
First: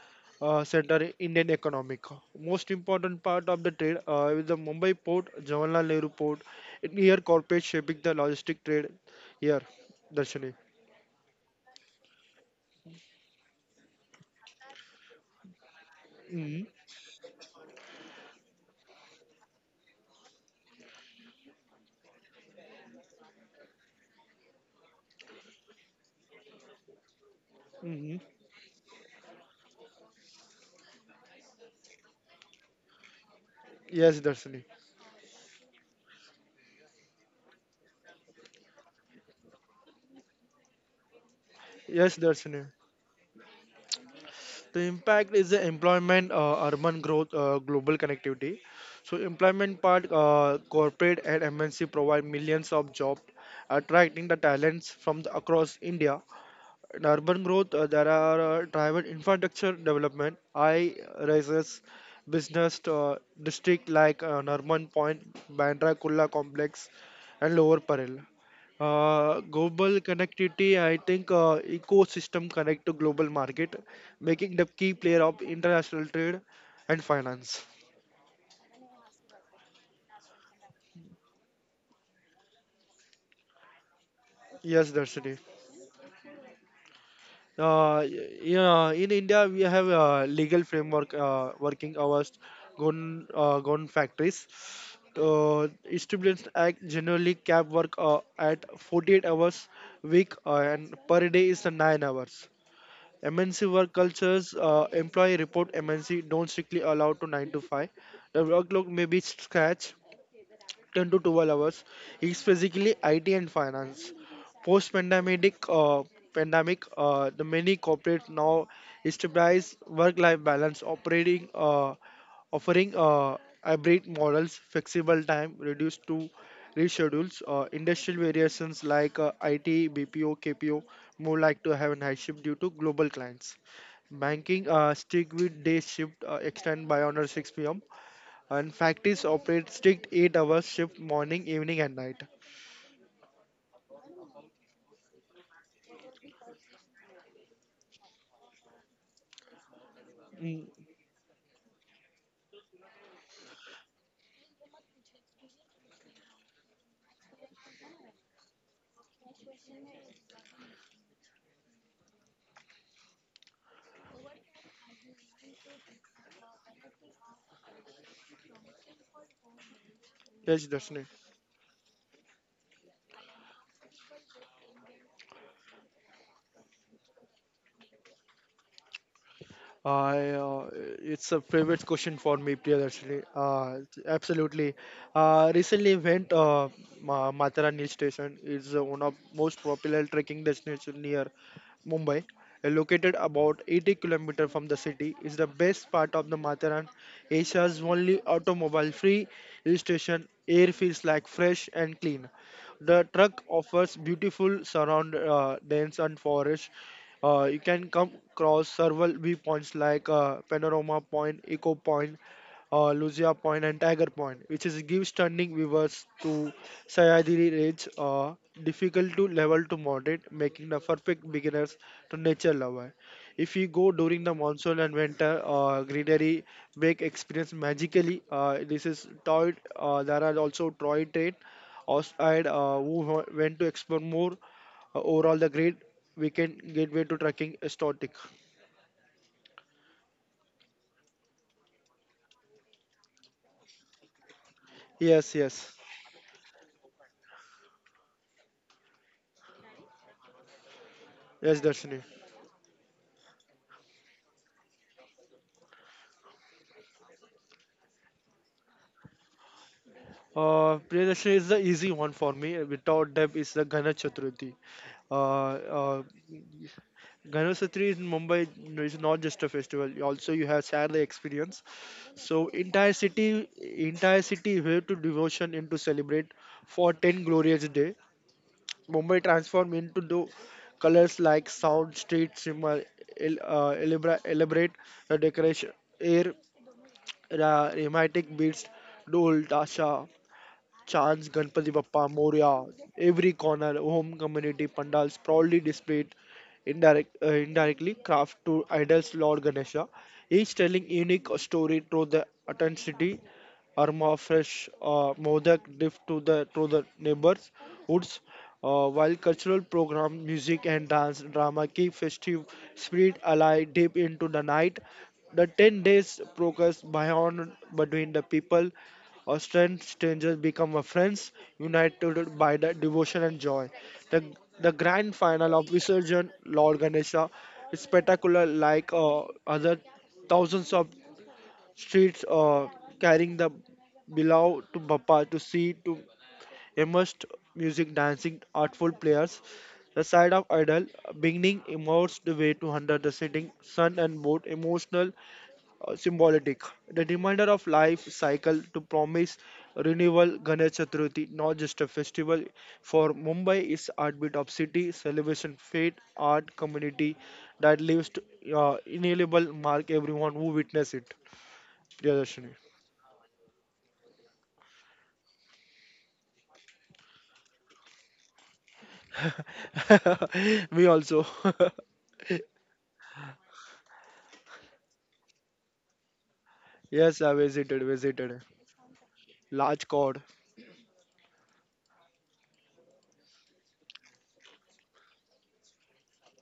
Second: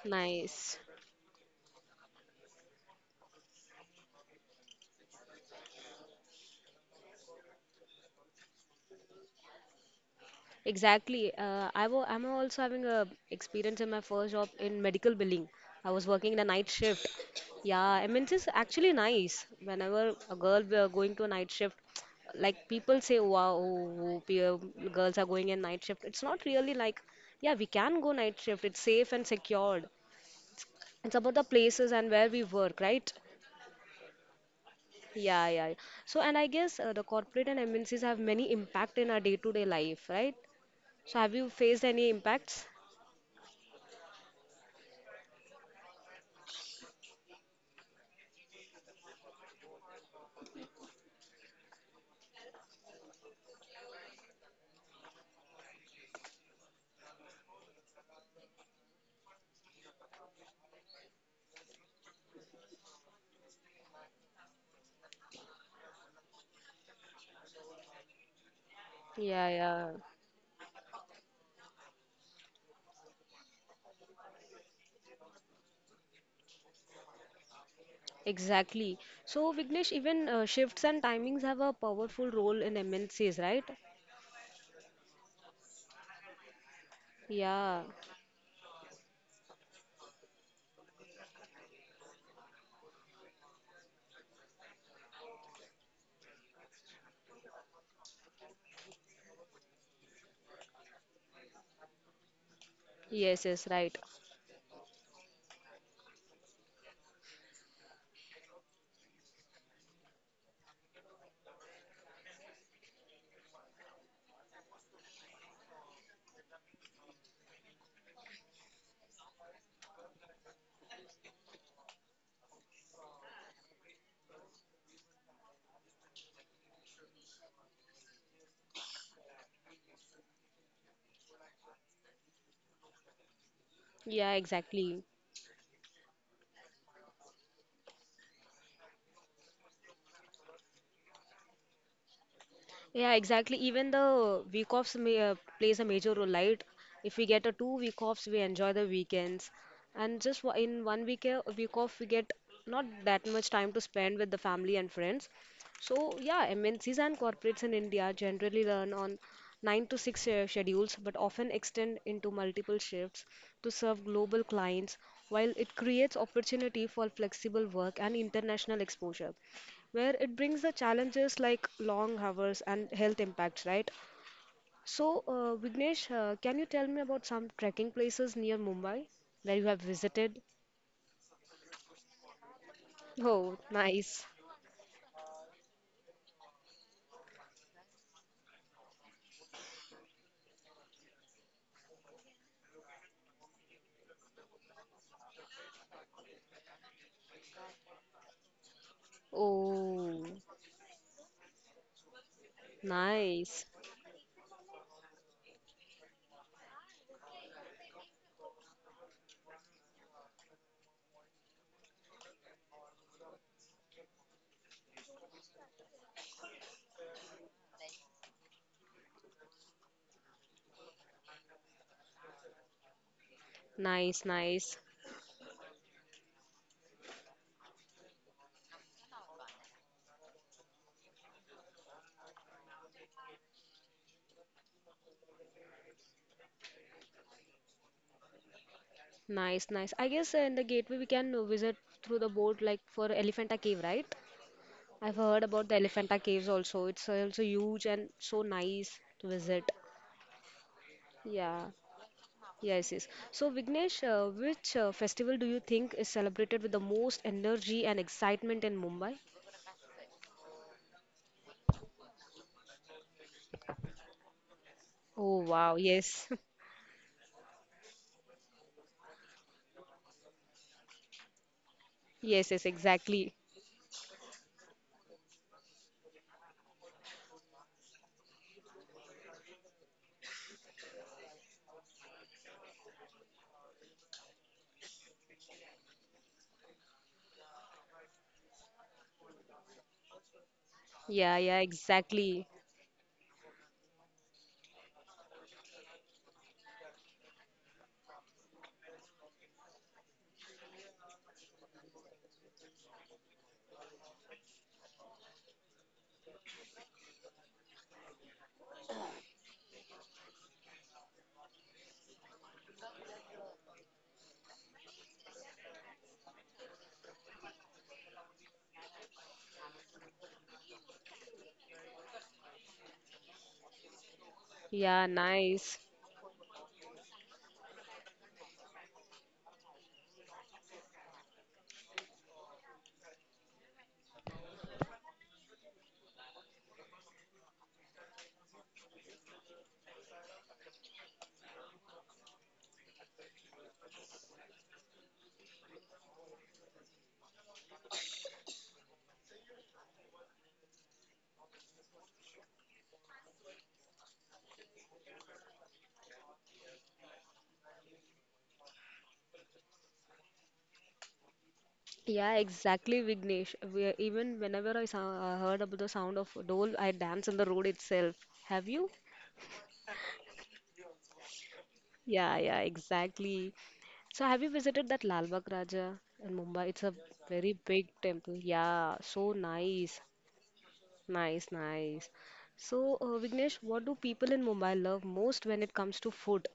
Speaker 1: Nice.
Speaker 2: center in Indian economic. Most important part of the trade is the Mumbai port, Jawaharlal Nehru port, and here corporate shaping the logistic trade here, Darshani.
Speaker 1: Exactly. I'm also having a experience in my first job in medical billing. I was working in a night
Speaker 2: Hmm.
Speaker 1: shift. Yeah, I mean, it's just actually nice. Whenever a girl we are going to a night shift, like people say, wow, girls are going in night shift. It's not really like, yeah, we can go
Speaker 2: Hmm.
Speaker 1: night shift. It's safe and secured. It's about the places and where we work, right?
Speaker 2: Yes, Darshani.
Speaker 1: Yeah, yeah. So, and I guess the corporate and MNCs have many impact in our day-to-day life, right? So, have you faced any
Speaker 2: Yes,
Speaker 1: impacts?
Speaker 2: Darshani. The impact is the employment, urban growth, global connectivity. So employment part, corporate and MNC provide millions of jobs, attracting the talents from across India in urban growth. There are tribal infrastructure development, I rises, business district like Norman Point, Bandra Kulla complex, and Lower Parel.
Speaker 1: Yeah,
Speaker 2: Global
Speaker 1: yeah,
Speaker 2: connectivity, I think ecosystem connect to global market, making the key player of international trade and finance.
Speaker 1: exactly. So, Vignesh, even shifts and timings have a powerful role in MNCs, right?
Speaker 2: Yes, Darshini.
Speaker 1: Yeah,
Speaker 2: Yeah, in India, we have a legal framework working hours, gone factories. Uh, Students Act generally cap work at 48 hours week and per day is the 9 hours.
Speaker 1: yes,
Speaker 2: MNC
Speaker 1: yes,
Speaker 2: work
Speaker 1: right.
Speaker 2: cultures, employee report MNC don't strictly allow to 9 to 5. The workload may be stretched 10 to 12 hours is basically IT and finance. Post pandemic, the many corporates now establish work-life balance, operating, offering hybrid models, flexible time, reduced to reschedules, industrial variations like IT, BPO, KPO, more like to have a high shift due to global clients,
Speaker 1: Yeah,
Speaker 2: banking
Speaker 1: exactly.
Speaker 2: stick with day shift extend by under 6 p.m. and factories operate strict 8 hours shift morning, evening, and night.
Speaker 1: Yeah, exactly. Even the week offs may, plays a major role, right? If we get a 2 week offs, we enjoy the weekends, and
Speaker 2: Mm.
Speaker 1: in 1 week week off, we get not that much time to spend with the family and friends. So yeah, MNCs and corporates in India generally run on 9 to 6 schedules, but often extend into multiple shifts to serve global clients, while it creates opportunity for flexible work and international exposure where it
Speaker 2: Yes,
Speaker 1: brings the
Speaker 2: Darshini.
Speaker 1: challenges like long hours and health impacts, right? So, Vignesh, can you tell me about some trekking places near Mumbai where you have
Speaker 2: I,
Speaker 1: visited?
Speaker 2: uh, it's a favorite question for me, Priya, actually.
Speaker 1: Oh, nice.
Speaker 2: Absolutely. Recently went Matara Hill Station, is one of most popular trekking destination near Mumbai. Located about 80 km from the city, is the best part of the Matharan, Asia's only automobile-free hill
Speaker 1: Oh,
Speaker 2: station. Air feels like fresh and clean. The truck
Speaker 1: nice.
Speaker 2: offers beautiful surround dense and forest, you can come across several viewpoints like Panorama Point, Eco Point, Lucia Point, and Tiger Point, which is give stunning viewers to Sayadiri Range, difficult to level to moderate, making the perfect beginners to nature lover. If you go
Speaker 1: Nice,
Speaker 2: during the
Speaker 1: nice.
Speaker 2: monsoon and winter, greenery make experience magically. This is toy. There are also toy train outside who went to explore more. Overall, the great we can get way to tracking static.
Speaker 1: Nice, nice. I guess in the gateway we can visit through the boat like for Elephanta Cave, right? I've heard
Speaker 2: Yes,
Speaker 1: about the
Speaker 2: yes,
Speaker 1: Elephanta Caves also. It's also huge and so nice to visit. Yeah.
Speaker 2: yes, Darshini.
Speaker 1: Yes, yes. So, Vignesh, which festival do you think is celebrated with the most energy and excitement in Mumbai?
Speaker 2: Priyadashini is the easy one for me. Without doubt, is the Ganesh Chaturthi. Uh,
Speaker 1: Oh, wow.
Speaker 2: uh,
Speaker 1: Yes.
Speaker 2: Ganesh Chaturthi in Mumbai no, is not just a festival. Also, you have shared the experience.
Speaker 1: Yes,
Speaker 2: So,
Speaker 1: yes, exactly.
Speaker 2: entire city, way to devotion and to celebrate for 10 glorious day. Mumbai transform into the colors like sound, street, simmer, elaborate the decoration, air rhythmic beats, dol, tasha, Chants
Speaker 1: Yeah, yeah,
Speaker 2: Ganpati Bappa
Speaker 1: exactly.
Speaker 2: Moria, every corner, home community pandals proudly displayed indirectly craft to idols Lord Ganesha, each telling unique story through the authenticity, aroma fresh modak diff to the neighbors woods. While cultural program, music and dance drama keep festive spirit alive deep into the night, the 10 days progress beyond between the people or strangers become a friends, united by the devotion and joy. The, the
Speaker 1: Yeah,
Speaker 2: grand final of
Speaker 1: nice.
Speaker 2: Visurgent Lord Ganesha is spectacular, like other thousands of streets carrying the below to Bappa to see to immersed music, dancing, artful players. The side of idol beginning immersed the way to under the setting sun and boat emotional, symbolic. The reminder of life cycle to promise renewal Ganesh Chaturthi, not just a festival. For Mumbai is heartbeat of city, celebration, faith, art, community that leaves inalienable mark everyone who witness it.
Speaker 1: Yeah,
Speaker 2: Yadashini.
Speaker 1: exactly, Vignesh. Even whenever I heard about the sound of dole, I dance on the road itself. Have you?
Speaker 2: Me also.
Speaker 1: Yeah, yeah, exactly. So, have you visited that Lal Bagh Raja in Mumbai? It's a
Speaker 2: Yes, I
Speaker 1: very
Speaker 2: visited,
Speaker 1: big temple.
Speaker 2: visited.
Speaker 1: Yeah, so
Speaker 2: Large
Speaker 1: nice.
Speaker 2: cod.
Speaker 1: Nice, nice. So, Vignesh, what do people in Mumbai love most when it comes to food?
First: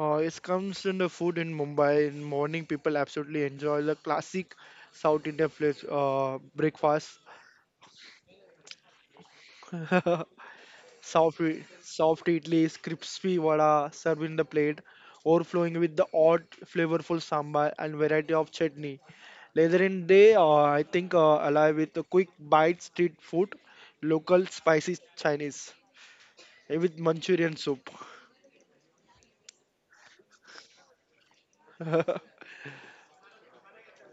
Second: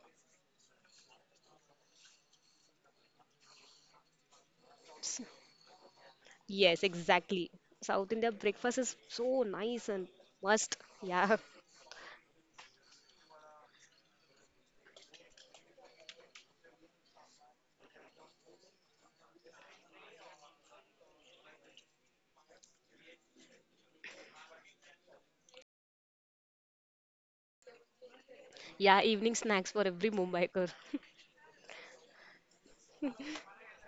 Speaker 2: It comes in the food in Mumbai. In morning, people absolutely enjoy the classic
Speaker 1: S-
Speaker 2: South Indian place,
Speaker 1: Yes,
Speaker 2: breakfast.
Speaker 1: exactly. South India breakfast is so nice and must.
Speaker 2: Soft,
Speaker 1: Yeah,
Speaker 2: soft idlis, crispy vada served in the plate, overflowing with the odd flavorful sambar and variety of chutney. Later in day, I think alive with a quick bite street food, local spicy Chinese, with Manchurian soup.
Speaker 1: yeah, evening snacks for every Mumbaiker.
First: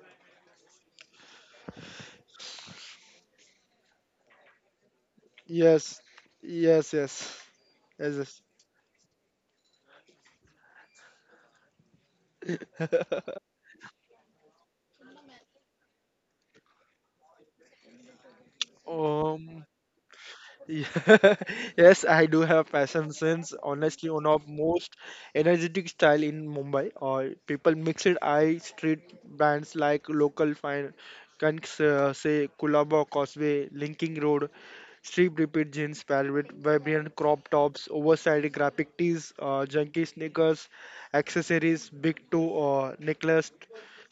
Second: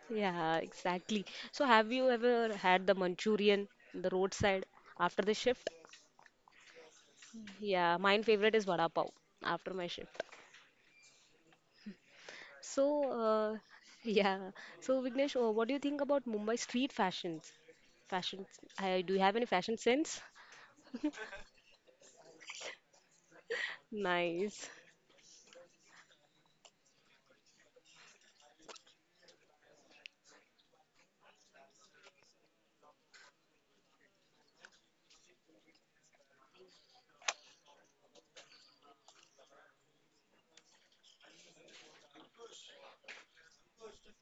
Speaker 1: Yeah, exactly. So, have you ever had the Manchurian, the roadside after the shift?
Speaker 2: Yes, yes, yes,
Speaker 1: Yeah,
Speaker 2: yes.
Speaker 1: my
Speaker 2: Yes.
Speaker 1: favorite is vada pav after my shift. So, uh, yeah. So, Vignesh, what do you think about Mumbai street fashions? Fashions. Do you have any
Speaker 2: Um,
Speaker 1: fashion sense?
Speaker 2: Yeah. Yes, I do have fashion sense. Honestly, one of
Speaker 1: Nice,
Speaker 2: most energetic style in Mumbai. Or people mix it. I street brands like local fine, can say Kulaba Causeway, Linking Road, Street Repeat jeans paired with vibrant crop tops, oversized graphic tees, junky sneakers, accessories, big toe necklace,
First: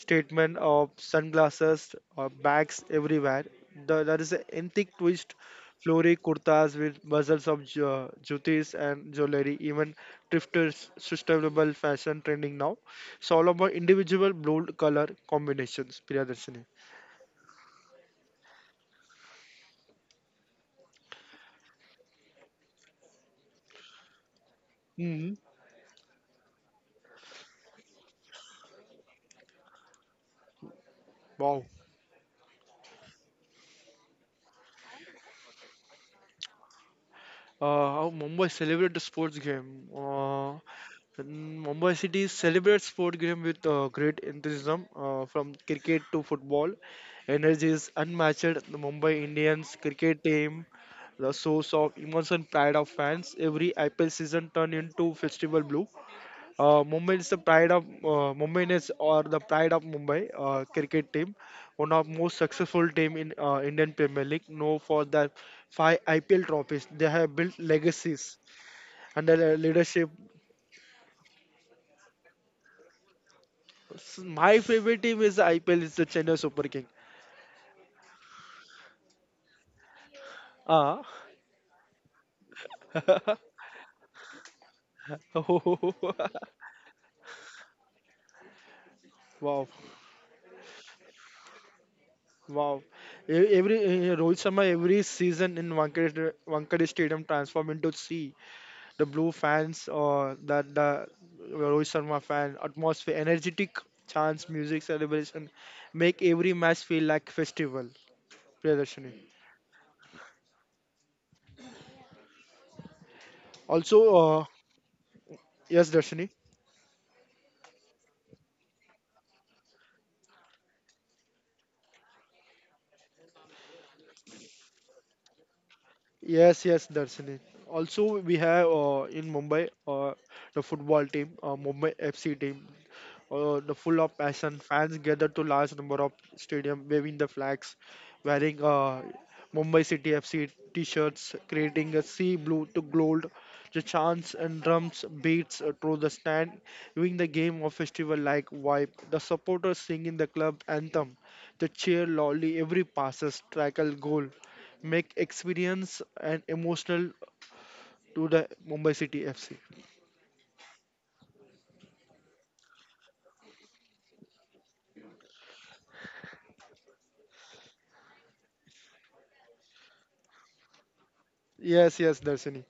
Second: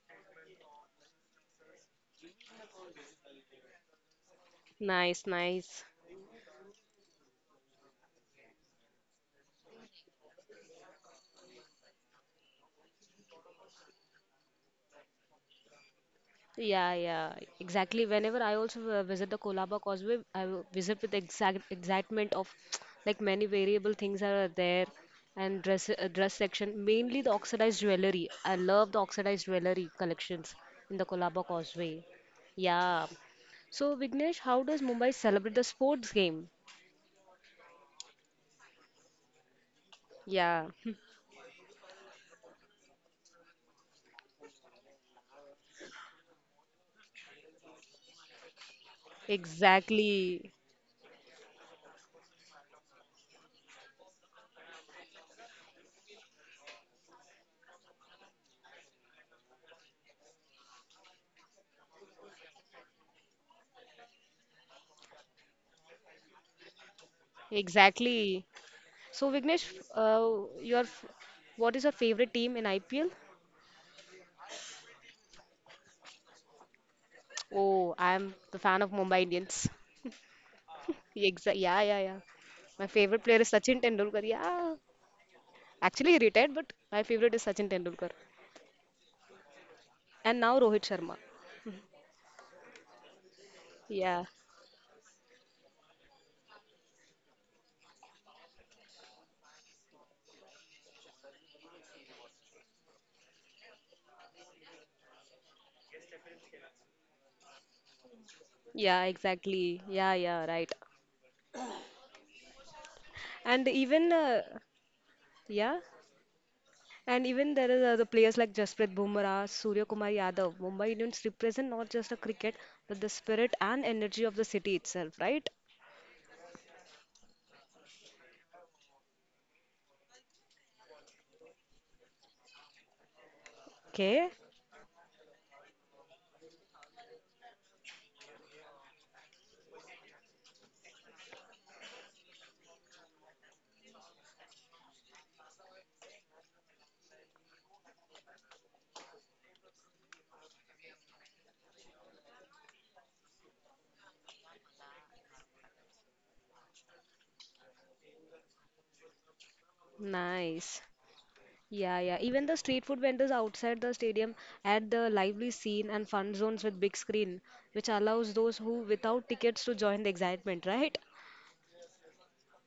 Speaker 2: statement of sunglasses, bags everywhere. There is an antique
Speaker 1: nice,
Speaker 2: twist,
Speaker 1: nice.
Speaker 2: Flori kurtas with bezels of jutis and jewelry, even thrifters sustainable fashion trending now. It's all about individual bold color combinations, Priyadarshini.
Speaker 1: Yeah, yeah, exactly. Whenever I also visit the Kolaba Causeway, I will visit with exact excitement of like many variable things are there
Speaker 2: Hmm.
Speaker 1: and dress section, mainly the oxidized jewelry. I love the oxidized jewelry collections in the Kolaba
Speaker 2: Wow.
Speaker 1: Causeway. Yeah. So, Vignesh, how does Mumbai celebrate the sports game?
Speaker 2: How Mumbai celebrate the sports game.
Speaker 1: Yeah,
Speaker 2: And Mumbai City celebrates sport game with great enthusiasm, from cricket to football. Energy is unmatched. The Mumbai Indians cricket
Speaker 1: exactly.
Speaker 2: team, the source of emotion pride of fans. Every IPL season turn into festival blue. Mumbai is the pride of Mumbai is or the pride of Mumbai cricket team, one of most successful team in Indian Premier League. Known for their five IPL trophies, they have built legacies
Speaker 1: Exactly. So,
Speaker 2: under their
Speaker 1: Vignesh,
Speaker 2: leadership.
Speaker 1: what is your favorite team in IPL?
Speaker 2: My favorite team is the IPL is the Chennai Super King.
Speaker 1: Oh, I'm the fan of Mumbai Indians.
Speaker 2: Ah.
Speaker 1: Exactly. Yeah, yeah, yeah. My favorite player is Sachin Tendulkar. Yeah. Actually, he retired, but my favorite is Sachin Tendulkar.
Speaker 2: Wow,
Speaker 1: And now Rohit Sharma.
Speaker 2: wow! Every
Speaker 1: Yeah.
Speaker 2: Rohit Sharma every season in Wankhede Stadium transform into sea. The blue fans or that the Rohit Sharma fan atmosphere, energetic chants, music, celebration make every match feel like festival. Yeah,
Speaker 1: Yeah,
Speaker 2: Darshini.
Speaker 1: exactly. Yeah, yeah, right. And
Speaker 2: Also,
Speaker 1: even
Speaker 2: yes,
Speaker 1: yeah,
Speaker 2: Darshini.
Speaker 1: and even there is other players like Jasprit Bumrah, Surya Kumar Yadav. Mumbai Indians represent not just the cricket, but the spirit and energy of the city itself, right?
Speaker 2: Yes, yes, Darshini. Also, we have in Mumbai the football team, Mumbai FC team. The full of passion.
Speaker 1: Okay,
Speaker 2: Fans gathered to large number of stadium, waving the flags, wearing Mumbai City FC t-shirts, creating a sea blue to gold. The chants and drums beats through the stand, giving the game a festival-like vibe. The supporters singing the club anthem, the cheer loudly every passes, tackle, goal, make experience and emotional to the Mumbai City FC.
Speaker 1: nice. Yeah, yeah. Even the street food vendors outside the stadium add the lively scene and fun zones with big screen, which allows those who without tickets to join the excitement, right?
Speaker 2: Yes, yes, Darshini.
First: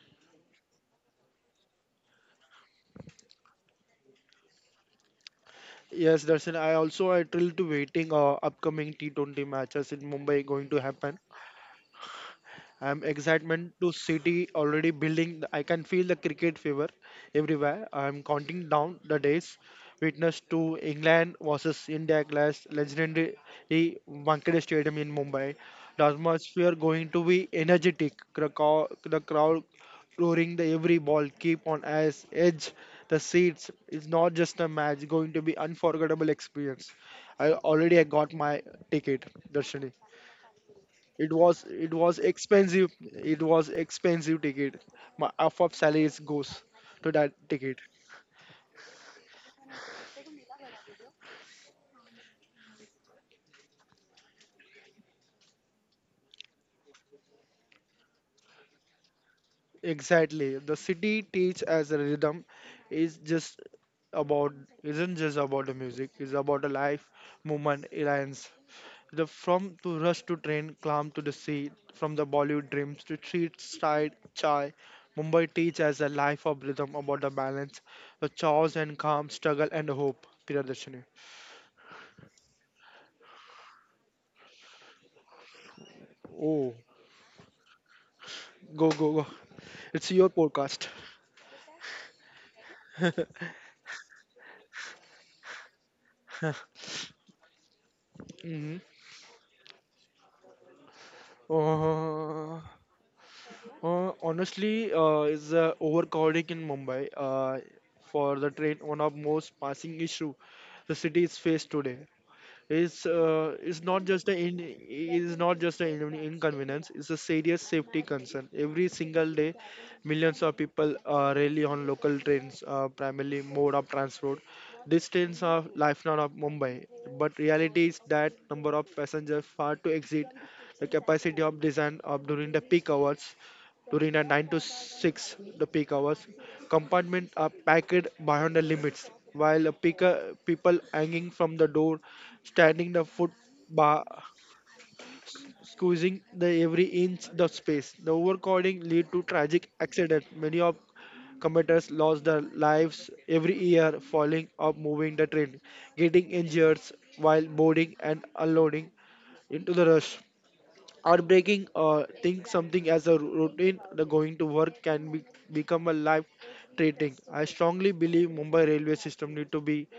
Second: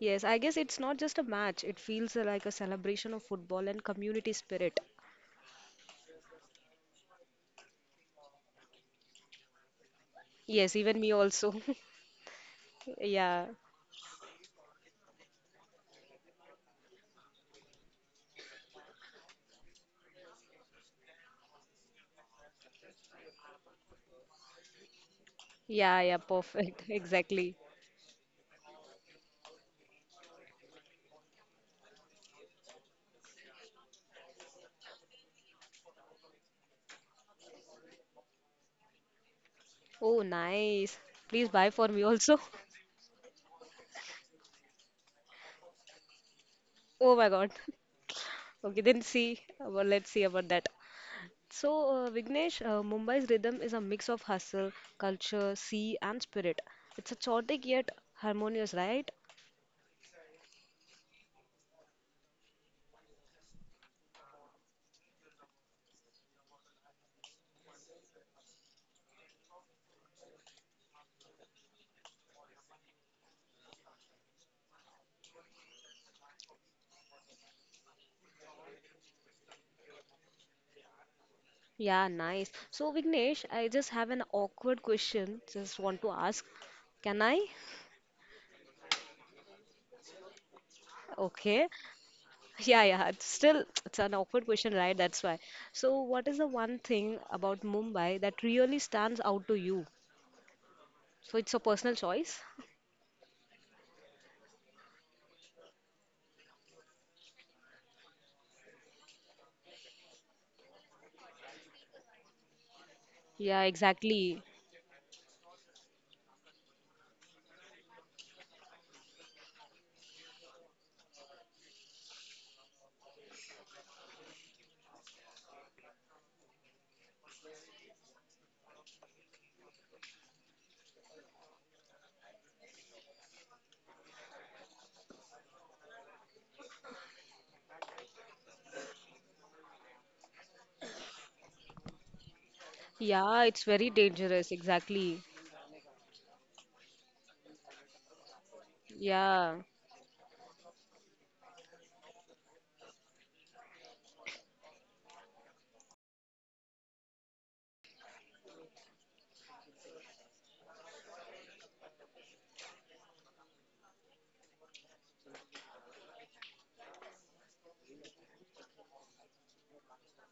Speaker 1: Yes, I guess it's not just a match. It feels like a celebration of football and community spirit.
Speaker 2: Yes, Darsin. I also I thrilled to waiting upcoming T20 matches in Mumbai going to
Speaker 1: Yes, even me
Speaker 2: happen.
Speaker 1: also.
Speaker 2: I'm
Speaker 1: Yeah.
Speaker 2: excitement to City already building. I can feel the cricket fever everywhere. I'm counting down the days. Witness to England versus India clash, legendary Wankhede Stadium in Mumbai.
Speaker 1: Yeah,
Speaker 2: The
Speaker 1: yeah,
Speaker 2: atmosphere
Speaker 1: perfect.
Speaker 2: going to be
Speaker 1: Exactly.
Speaker 2: energetic. The crowd, the crowd roaring the every ball, keep on as edge the seats. It's not just a match. Going to be unforgettable experience. I already I got my ticket, Darshini.
Speaker 1: Oh, nice.
Speaker 2: It
Speaker 1: Please
Speaker 2: was
Speaker 1: buy for
Speaker 2: it
Speaker 1: me
Speaker 2: was
Speaker 1: also.
Speaker 2: expensive. It was expensive ticket. My half of salaries goes to
Speaker 1: Oh my
Speaker 2: that
Speaker 1: God.
Speaker 2: ticket.
Speaker 1: Okay, then see. Well, let's see about that. So, Vignesh, Mumbai's rhythm is a mix of hustle, culture, sea, and spirit. It's a chaotic yet harmonious, right?
Speaker 2: Exactly. The city teach as a rhythm is just about isn't just about the music. It's about the life, movement, alliance. The from to rush to train, climb to the sea, from the Bollywood dreams to street style chai. Mumbai teach as a life of rhythm about the balance, the chores and calm, struggle and hope. Priyadarshini.
Speaker 1: Yeah, nice. So, Vignesh, I just have an awkward question. Just want to ask.
Speaker 2: Oh,
Speaker 1: Can I?
Speaker 2: go go go. It's your
Speaker 1: Okay.
Speaker 2: podcast.
Speaker 1: Yeah, yeah. It's still, it's an awkward question, right? That's why. So, what is the one thing about Mumbai that really stands out
Speaker 2: Hmm.
Speaker 1: to you? So, it's a personal choice?
Speaker 2: Uh, honestly, is overcrowding in Mumbai. For the train, one of most passing issue the city is faced today. is
Speaker 1: Yeah,
Speaker 2: uh, is not
Speaker 1: exactly.
Speaker 2: just an inconvenience. It's a serious safety concern every single day. Millions of people rely on local trains, primarily mode of transport. These trains are lifeline of mumbai, but reality is that number of passengers far to exceed the capacity of design of during the peak hours, during the 9 to 6 the peak hours. Compartments are packed beyond the limits, while a peak people hanging from the door, standing the foot
Speaker 1: Yeah, it's very
Speaker 2: bar,
Speaker 1: dangerous. Exactly.
Speaker 2: squeezing the every inch the space. The overcrowding lead to
Speaker 1: Yeah.
Speaker 2: tragic accidents. Many of commuters lost their lives every year falling or moving the train, getting injured while boarding and unloading into the rush. Outbreaking or think something as a routine, the going to work become a life threatening. I strongly believe Mumbai railway system need to be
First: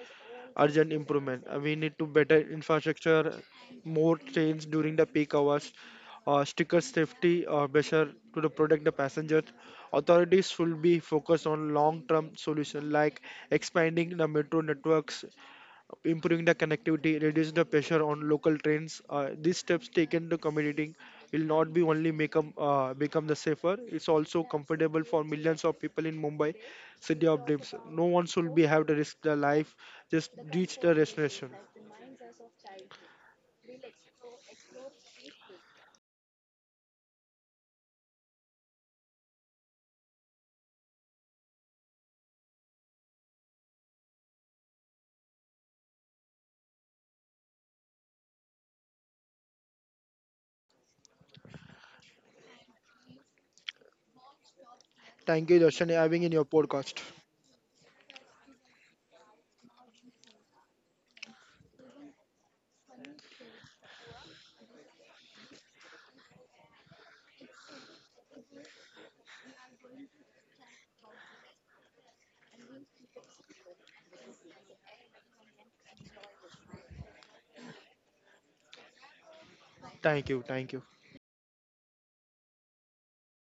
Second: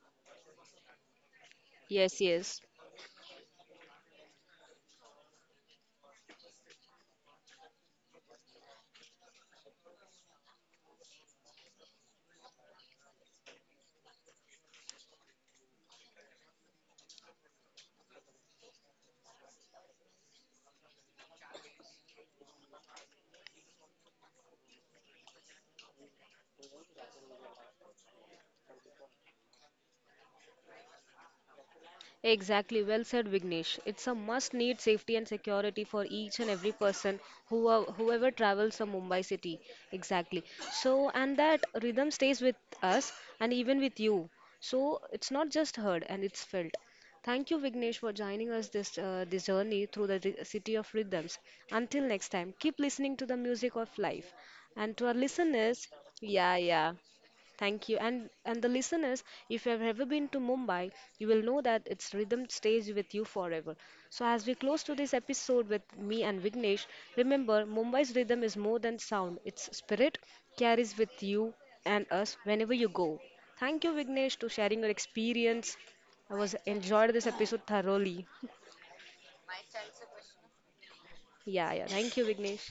Speaker 2: urgent improvement. We need to
Speaker 1: Yes,
Speaker 2: better
Speaker 1: yes.
Speaker 2: infrastructure, more trains during the peak hours, sticker safety measure to the protect the passengers. Authorities should be focused on long-term solution like expanding the metro networks, improving the connectivity, reducing the pressure on local trains. These steps taken to commuting will not be only make 'em, become the safer, it's also comfortable for millions of people in Mumbai, city of dreams. No one should be have to risk their life, just reach the destination.
Speaker 1: Exactly, well said, Vignesh. It's a must-need safety and security for each and every person whoever travels from Mumbai city. Exactly. So, and that rhythm stays with us and even with you. So, it's not just heard and it's felt. Thank you, Vignesh, for joining us this journey through the city of rhythms. Until next time, keep listening to the music of life. And to
Speaker 2: Thank
Speaker 1: our
Speaker 2: you, Darshan, having
Speaker 1: listeners,
Speaker 2: in your
Speaker 1: yeah,
Speaker 2: podcast.
Speaker 1: yeah. Thank you. And the listeners, if you have ever been to Mumbai, you will know that its rhythm stays with you forever. So as we close to this episode with me and Vignesh, remember Mumbai's rhythm is more than sound. Its spirit carries with you and us whenever you go. Thank you, Vignesh, to sharing your experience. I was enjoyed this episode thoroughly.
Speaker 2: Thank you, thank you.
Speaker 1: Yeah, yeah. Thank you, Vignesh.